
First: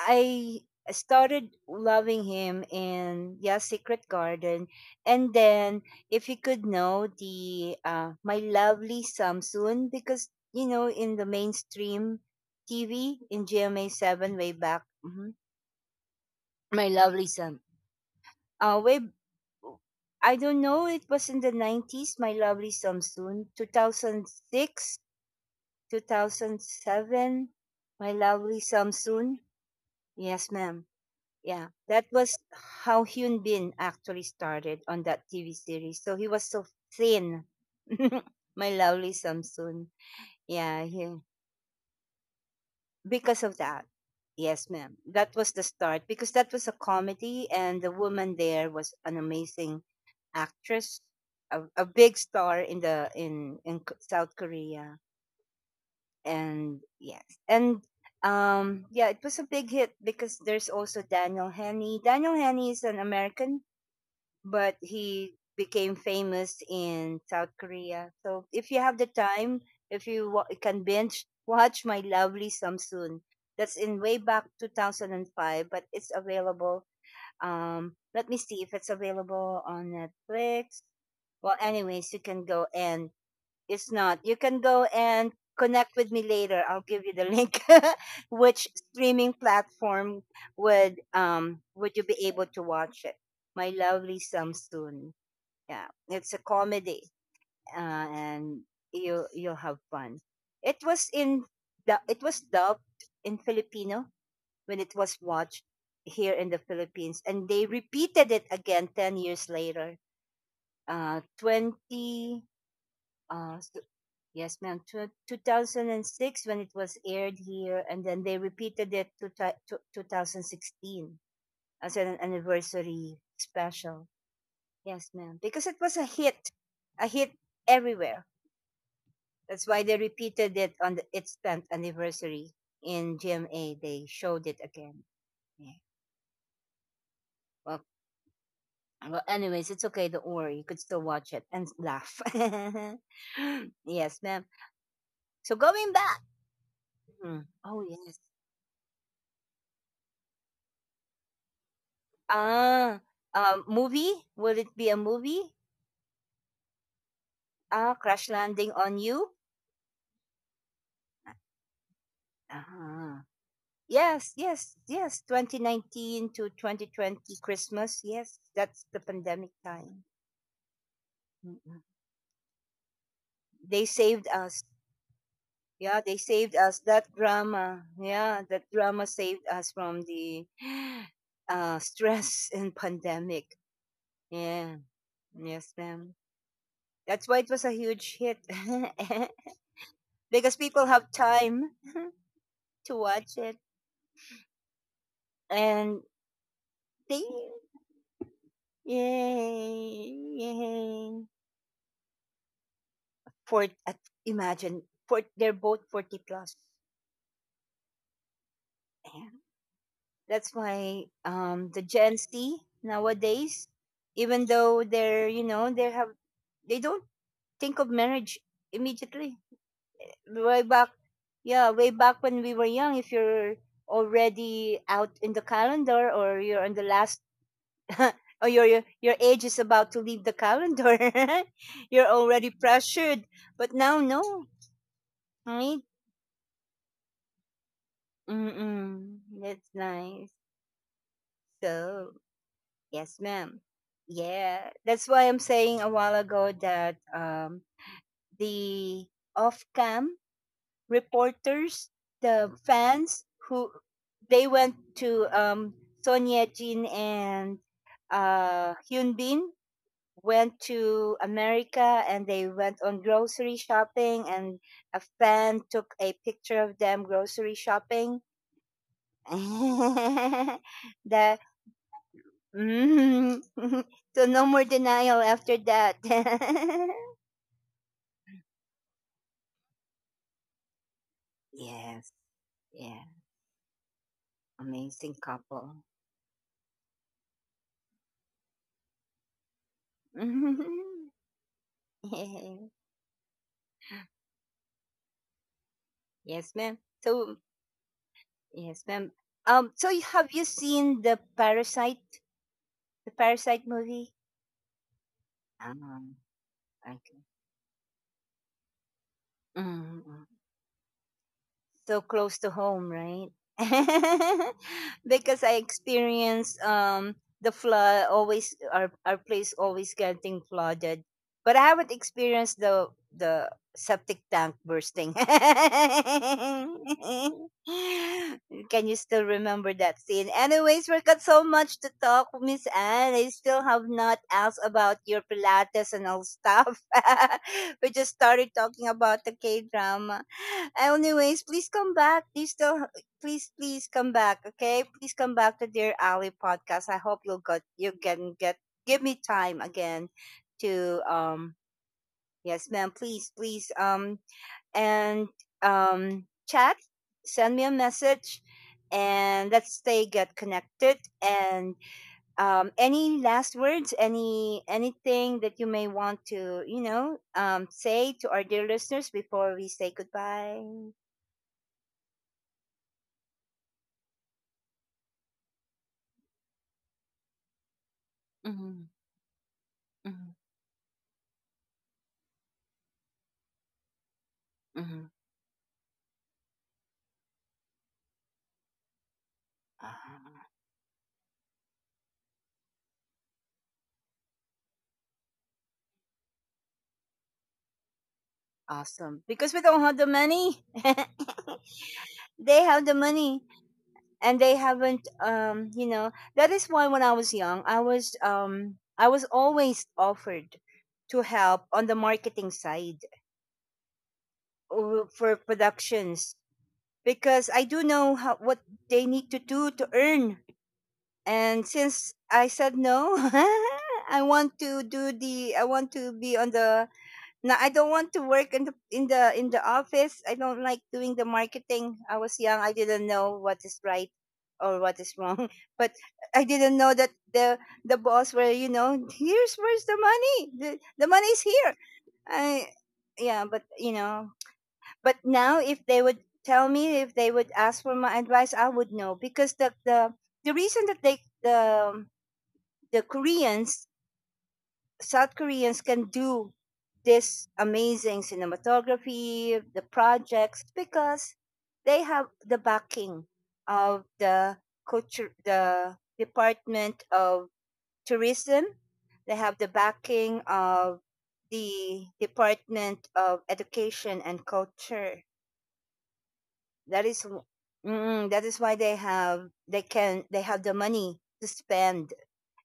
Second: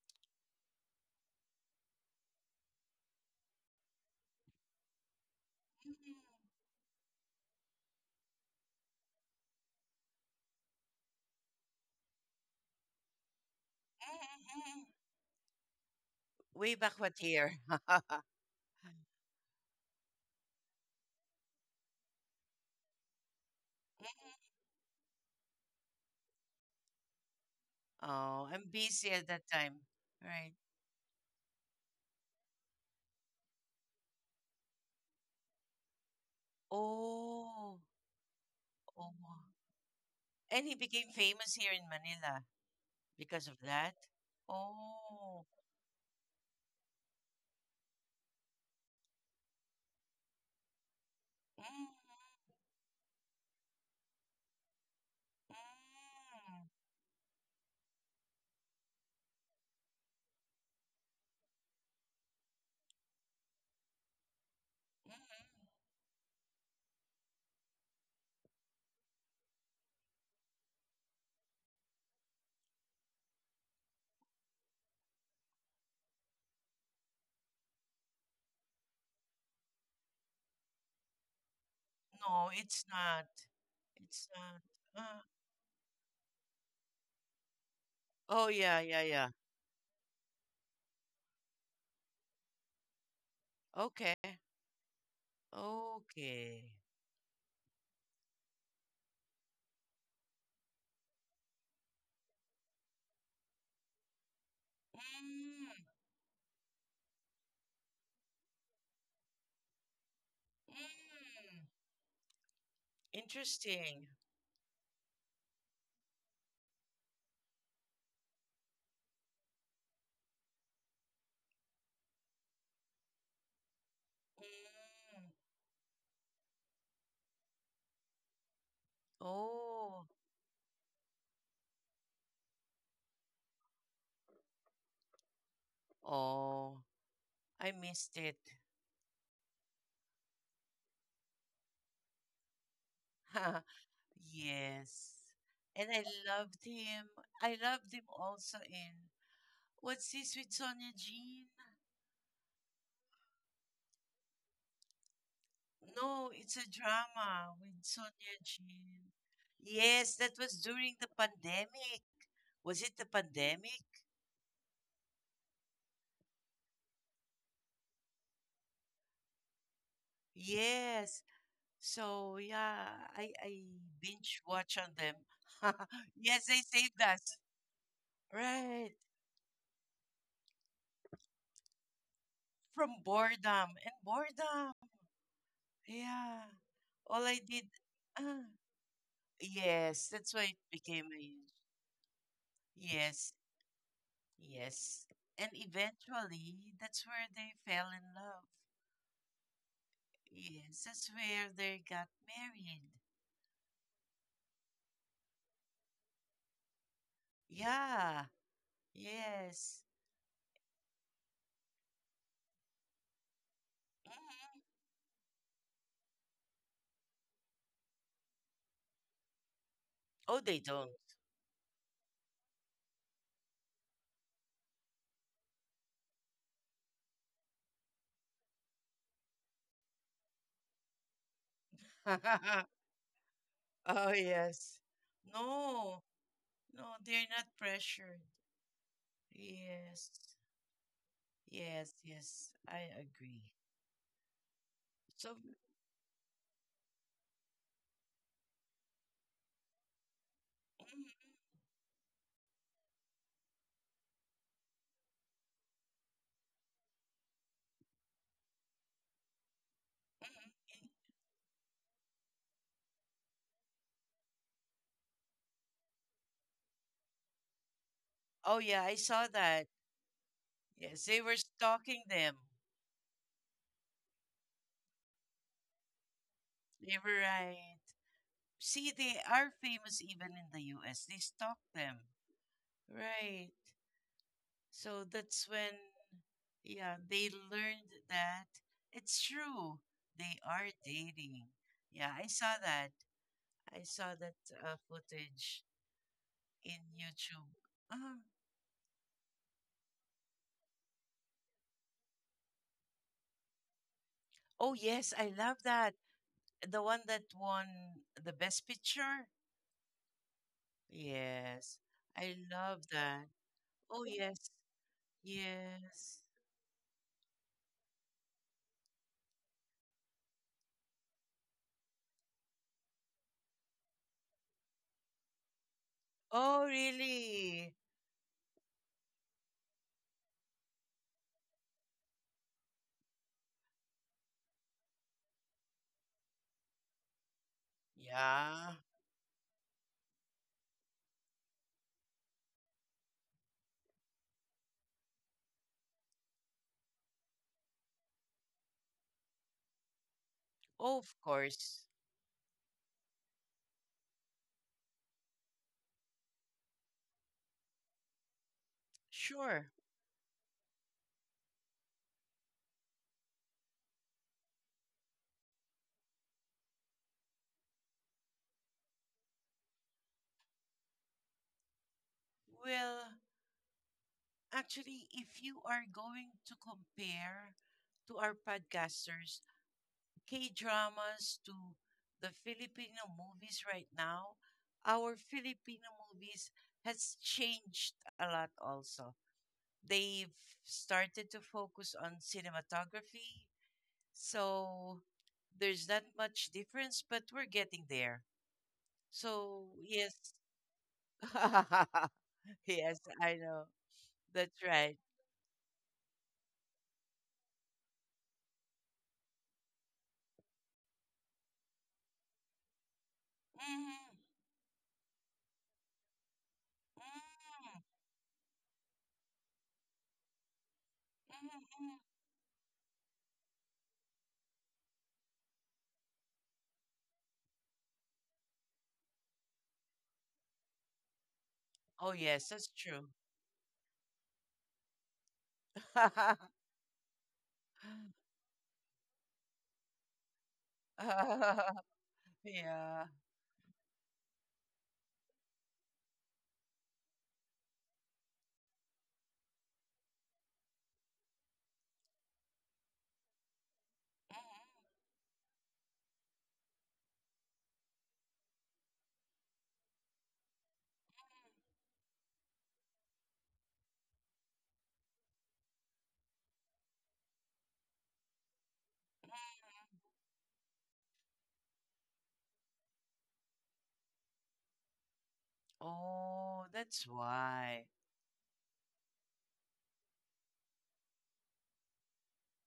I started loving him in, yeah, Secret Garden, and then if you could know the my lovely Samsoon because in the mainstream TV in GMA 7 way Mhm. back, mhm, Way my back what lovely year? Sam. Way I don't know. It was in the 90s. My lovely Samsoon, 2006, 2007. My Oh, I'm lovely busy at that Samsoon. time. Right. Yes, ma'am. Yeah, that was how Hyun Bin actually started on that TV series. So he was so Oh, thin. oh. My lovely wow. Samsoon. And he Yeah, became famous here in Manila because because of of that. that. Yes, ma'am. That Oh. was the start because that was a comedy, and the woman there was an amazing actress, a, Mm, a big star in the in K- South Korea. And yes, and yeah, it was a big hit because there's also Daniel Henney. Daniel Henney is an American but mm, he mm. became famous in South Korea. So if you have the time, if can binge watch My Lovely Samsoon, that's in way back 2005, but it's available. Let me see if it's available on Netflix. Well, anyways, you No, can go it's and not. it's It's not. You not. can go Uh, and connect with me later. I'll give you the link. oh Which yeah, yeah, yeah. streaming platform would you be able to watch it? My Okay. lovely Samsoon. Yeah, it's a Okay. comedy, and you'll have fun. It was in it was dubbed in Filipino when it was watched Mm, here in the Philippines, and they repeated it again 10 years later. Uh, mm. 20 uh, so, Interesting. yes, ma'am. Tw 2006 when it was aired here, and then they repeated it to 2016 as an anniversary special. Yes, Mm. ma'am. Because it was a hit everywhere. That's why they Oh, repeated it on its 10th anniversary in GMA. They showed it again. Yeah. oh, I Well, missed it. well, anyways, it's okay. Don't worry. You could still watch it and laugh. Yes, ma'am. Yes. So And going I back. loved him. Mm. I Oh, loved him yes. also in what's this with Sonia Jean? Ah, movie? Will it be a movie? No, it's a drama with Ah, Crash Sonia Landing on Jean. You? Yes, that was during the pandemic. Was it the Ah, pandemic? yes, yes, yes. 2019 to 2020 Christmas. Yes, that's the pandemic time. Yes. Mm-mm. So yeah, I They saved binge us. watch on them. Yeah, they yes, saved they us. saved That us. drama. Yeah, that Right. drama saved us from the stress and From pandemic. boredom and boredom. Yeah, yes, ma'am. Yeah. All That's I why it did was a huge hit, uh, yes, that's why it because people became have a huge- time to yes, watch it. yes. And And eventually that's they, where they fell in love. yay, Yes, that's yay. where they got married. For, at, imagine, they're both 40 plus. Yeah, Yeah. yes. That's why the Gen Z nowadays, even Mhm. though they're, they have, they don't think of marriage immediately. Oh, they Way don't. back, yeah, way back when we were young, if you're already out in the calendar or you're on the last or your age is about to leave the calendar. You're already pressured, but now oh, no, yes. right? No, no, they're not pressured. Mm-mm. That's Yes, nice. yes, So yes. I yes, agree. ma'am. Yeah, that's why So, I'm mhm, saying a while ago that the off-cam reporters, the fans who they went to Son Ye Jin and Hyun Bin went mhm. to America and they went on grocery shopping, and a fan took a picture of them grocery shopping. oh, yeah, I saw that. the Yes, they were stalking them. mm, so no more denial after that. They were right. See, they are famous even in the US. They stalk them. Yes, yeah, Right. So amazing that's couple. when yeah, they learned that it's true. They are dating. Yeah, I saw that. I saw that footage Yes, ma'am. in So YouTube. Um, yes, ma'am. So have you seen the Parasite movie? oh, yes, I love that. Um, The one okay. that won the best picture. Mm, Yes, so I close to love home, that. right? Oh, yes. Because I Yes. experienced the flood, always our place always getting flooded. But I haven't experienced the the septic tank bursting. Oh, really? Can you still remember that scene? Anyways, we got so much to talk, Miss Anne. I still have not asked about your Pilates and all stuff. We just started Yeah. talking about the K drama. Anyways, please come back. Please still, please, please come back. Okay, please come back to Dear Ali podcast. I hope you'll got you can get give me time again Oh, to of course. yes, ma'am. Please, please and chat. Send me a message, and Sure. let's stay get connected. And any last words? Anything that you may want to say to our dear listeners before we say goodbye? Well, actually, if you are going to compare to our Mhm. podcasters, Mhm, K dramas to the Filipino movies right now, mhm. our Filipino movies has changed a lot also. They've Ah. started to focus on cinematography, so there's not much difference, but we're getting there. Awesome. Because we So, don't have the yes. money. They have the Yes, I money, know. and they That's right. haven't, that is why when I was young, I was always offered to help on the marketing side, Mhm. For productions. Because I Mm. do know how, what they need to do to earn. Mhm. And mhm. since I said no, I want to be on the Now I don't want to work in the office. I don't like doing the marketing. Oh I was yes, young. that's I didn't true. know what is right or what is wrong. But yeah. I didn't know that the boss were, you know here's where's the money. The money's here. I Mhm. Yeah, but now, if they would tell me, if they would ask for my advice, I would know. Because the reason that they the Koreans South Koreans can do this amazing cinematography, the projects, because they have the backing of the culture, the Department of Tourism. They have the Mhm. backing of the Department of Education and Culture. Oh, that's That is, w- why. that is why they have the money to spend,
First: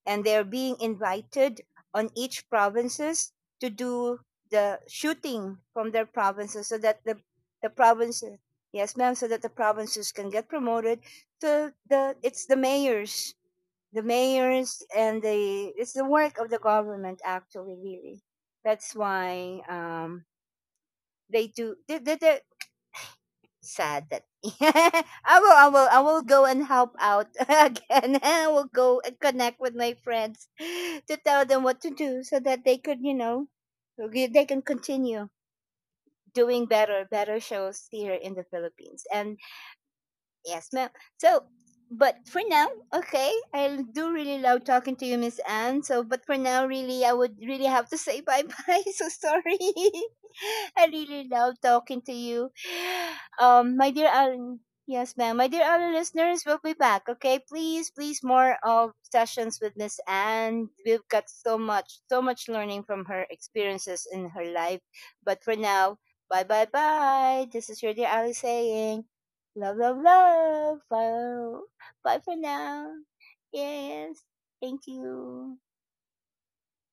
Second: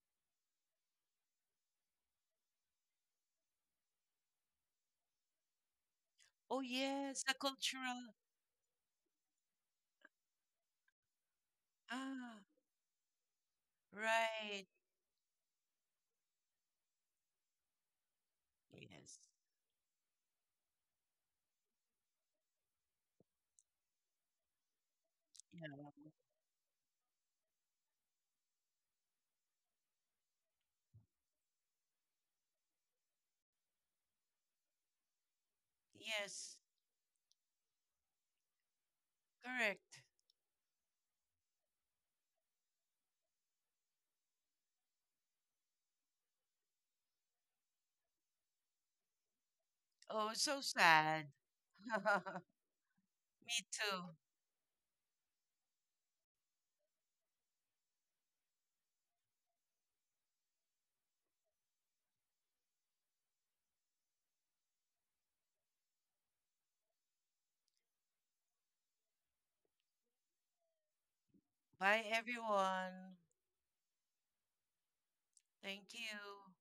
and they're being invited on each provinces to do the shooting from their Oh provinces so that the yes, the the cultural. provinces, yes ma'am, so that the provinces can get promoted. So the Ah, it's the mayors, the right. mayors, and the it's the work of the government, actually, really. That's Yes. why they do, they, sad that, I will I will I Yeah. will go and help out again. I will go and connect with my friends to tell them what to do, so that they could, you know, they can continue Yes. doing better, better shows here in the Philippines. And Correct. yes, ma'am. So, but for now, okay, I do really love talking to you, Miss Anne. So, but for now, really, I would really have to say bye bye. So sorry. Oh, so I sad. really love talking to you. Me My dear too. Alan, yes, ma'am. My dear Alan listeners, we'll be back. Okay, please, please, more of sessions with Miss Anne. We've got so much, so much learning from her experiences in her life. But for now, bye bye bye. This is your dear Ali saying. Love, love, love. Bye, Bye, bye for now. everyone. Yes. Thank you. Thank you.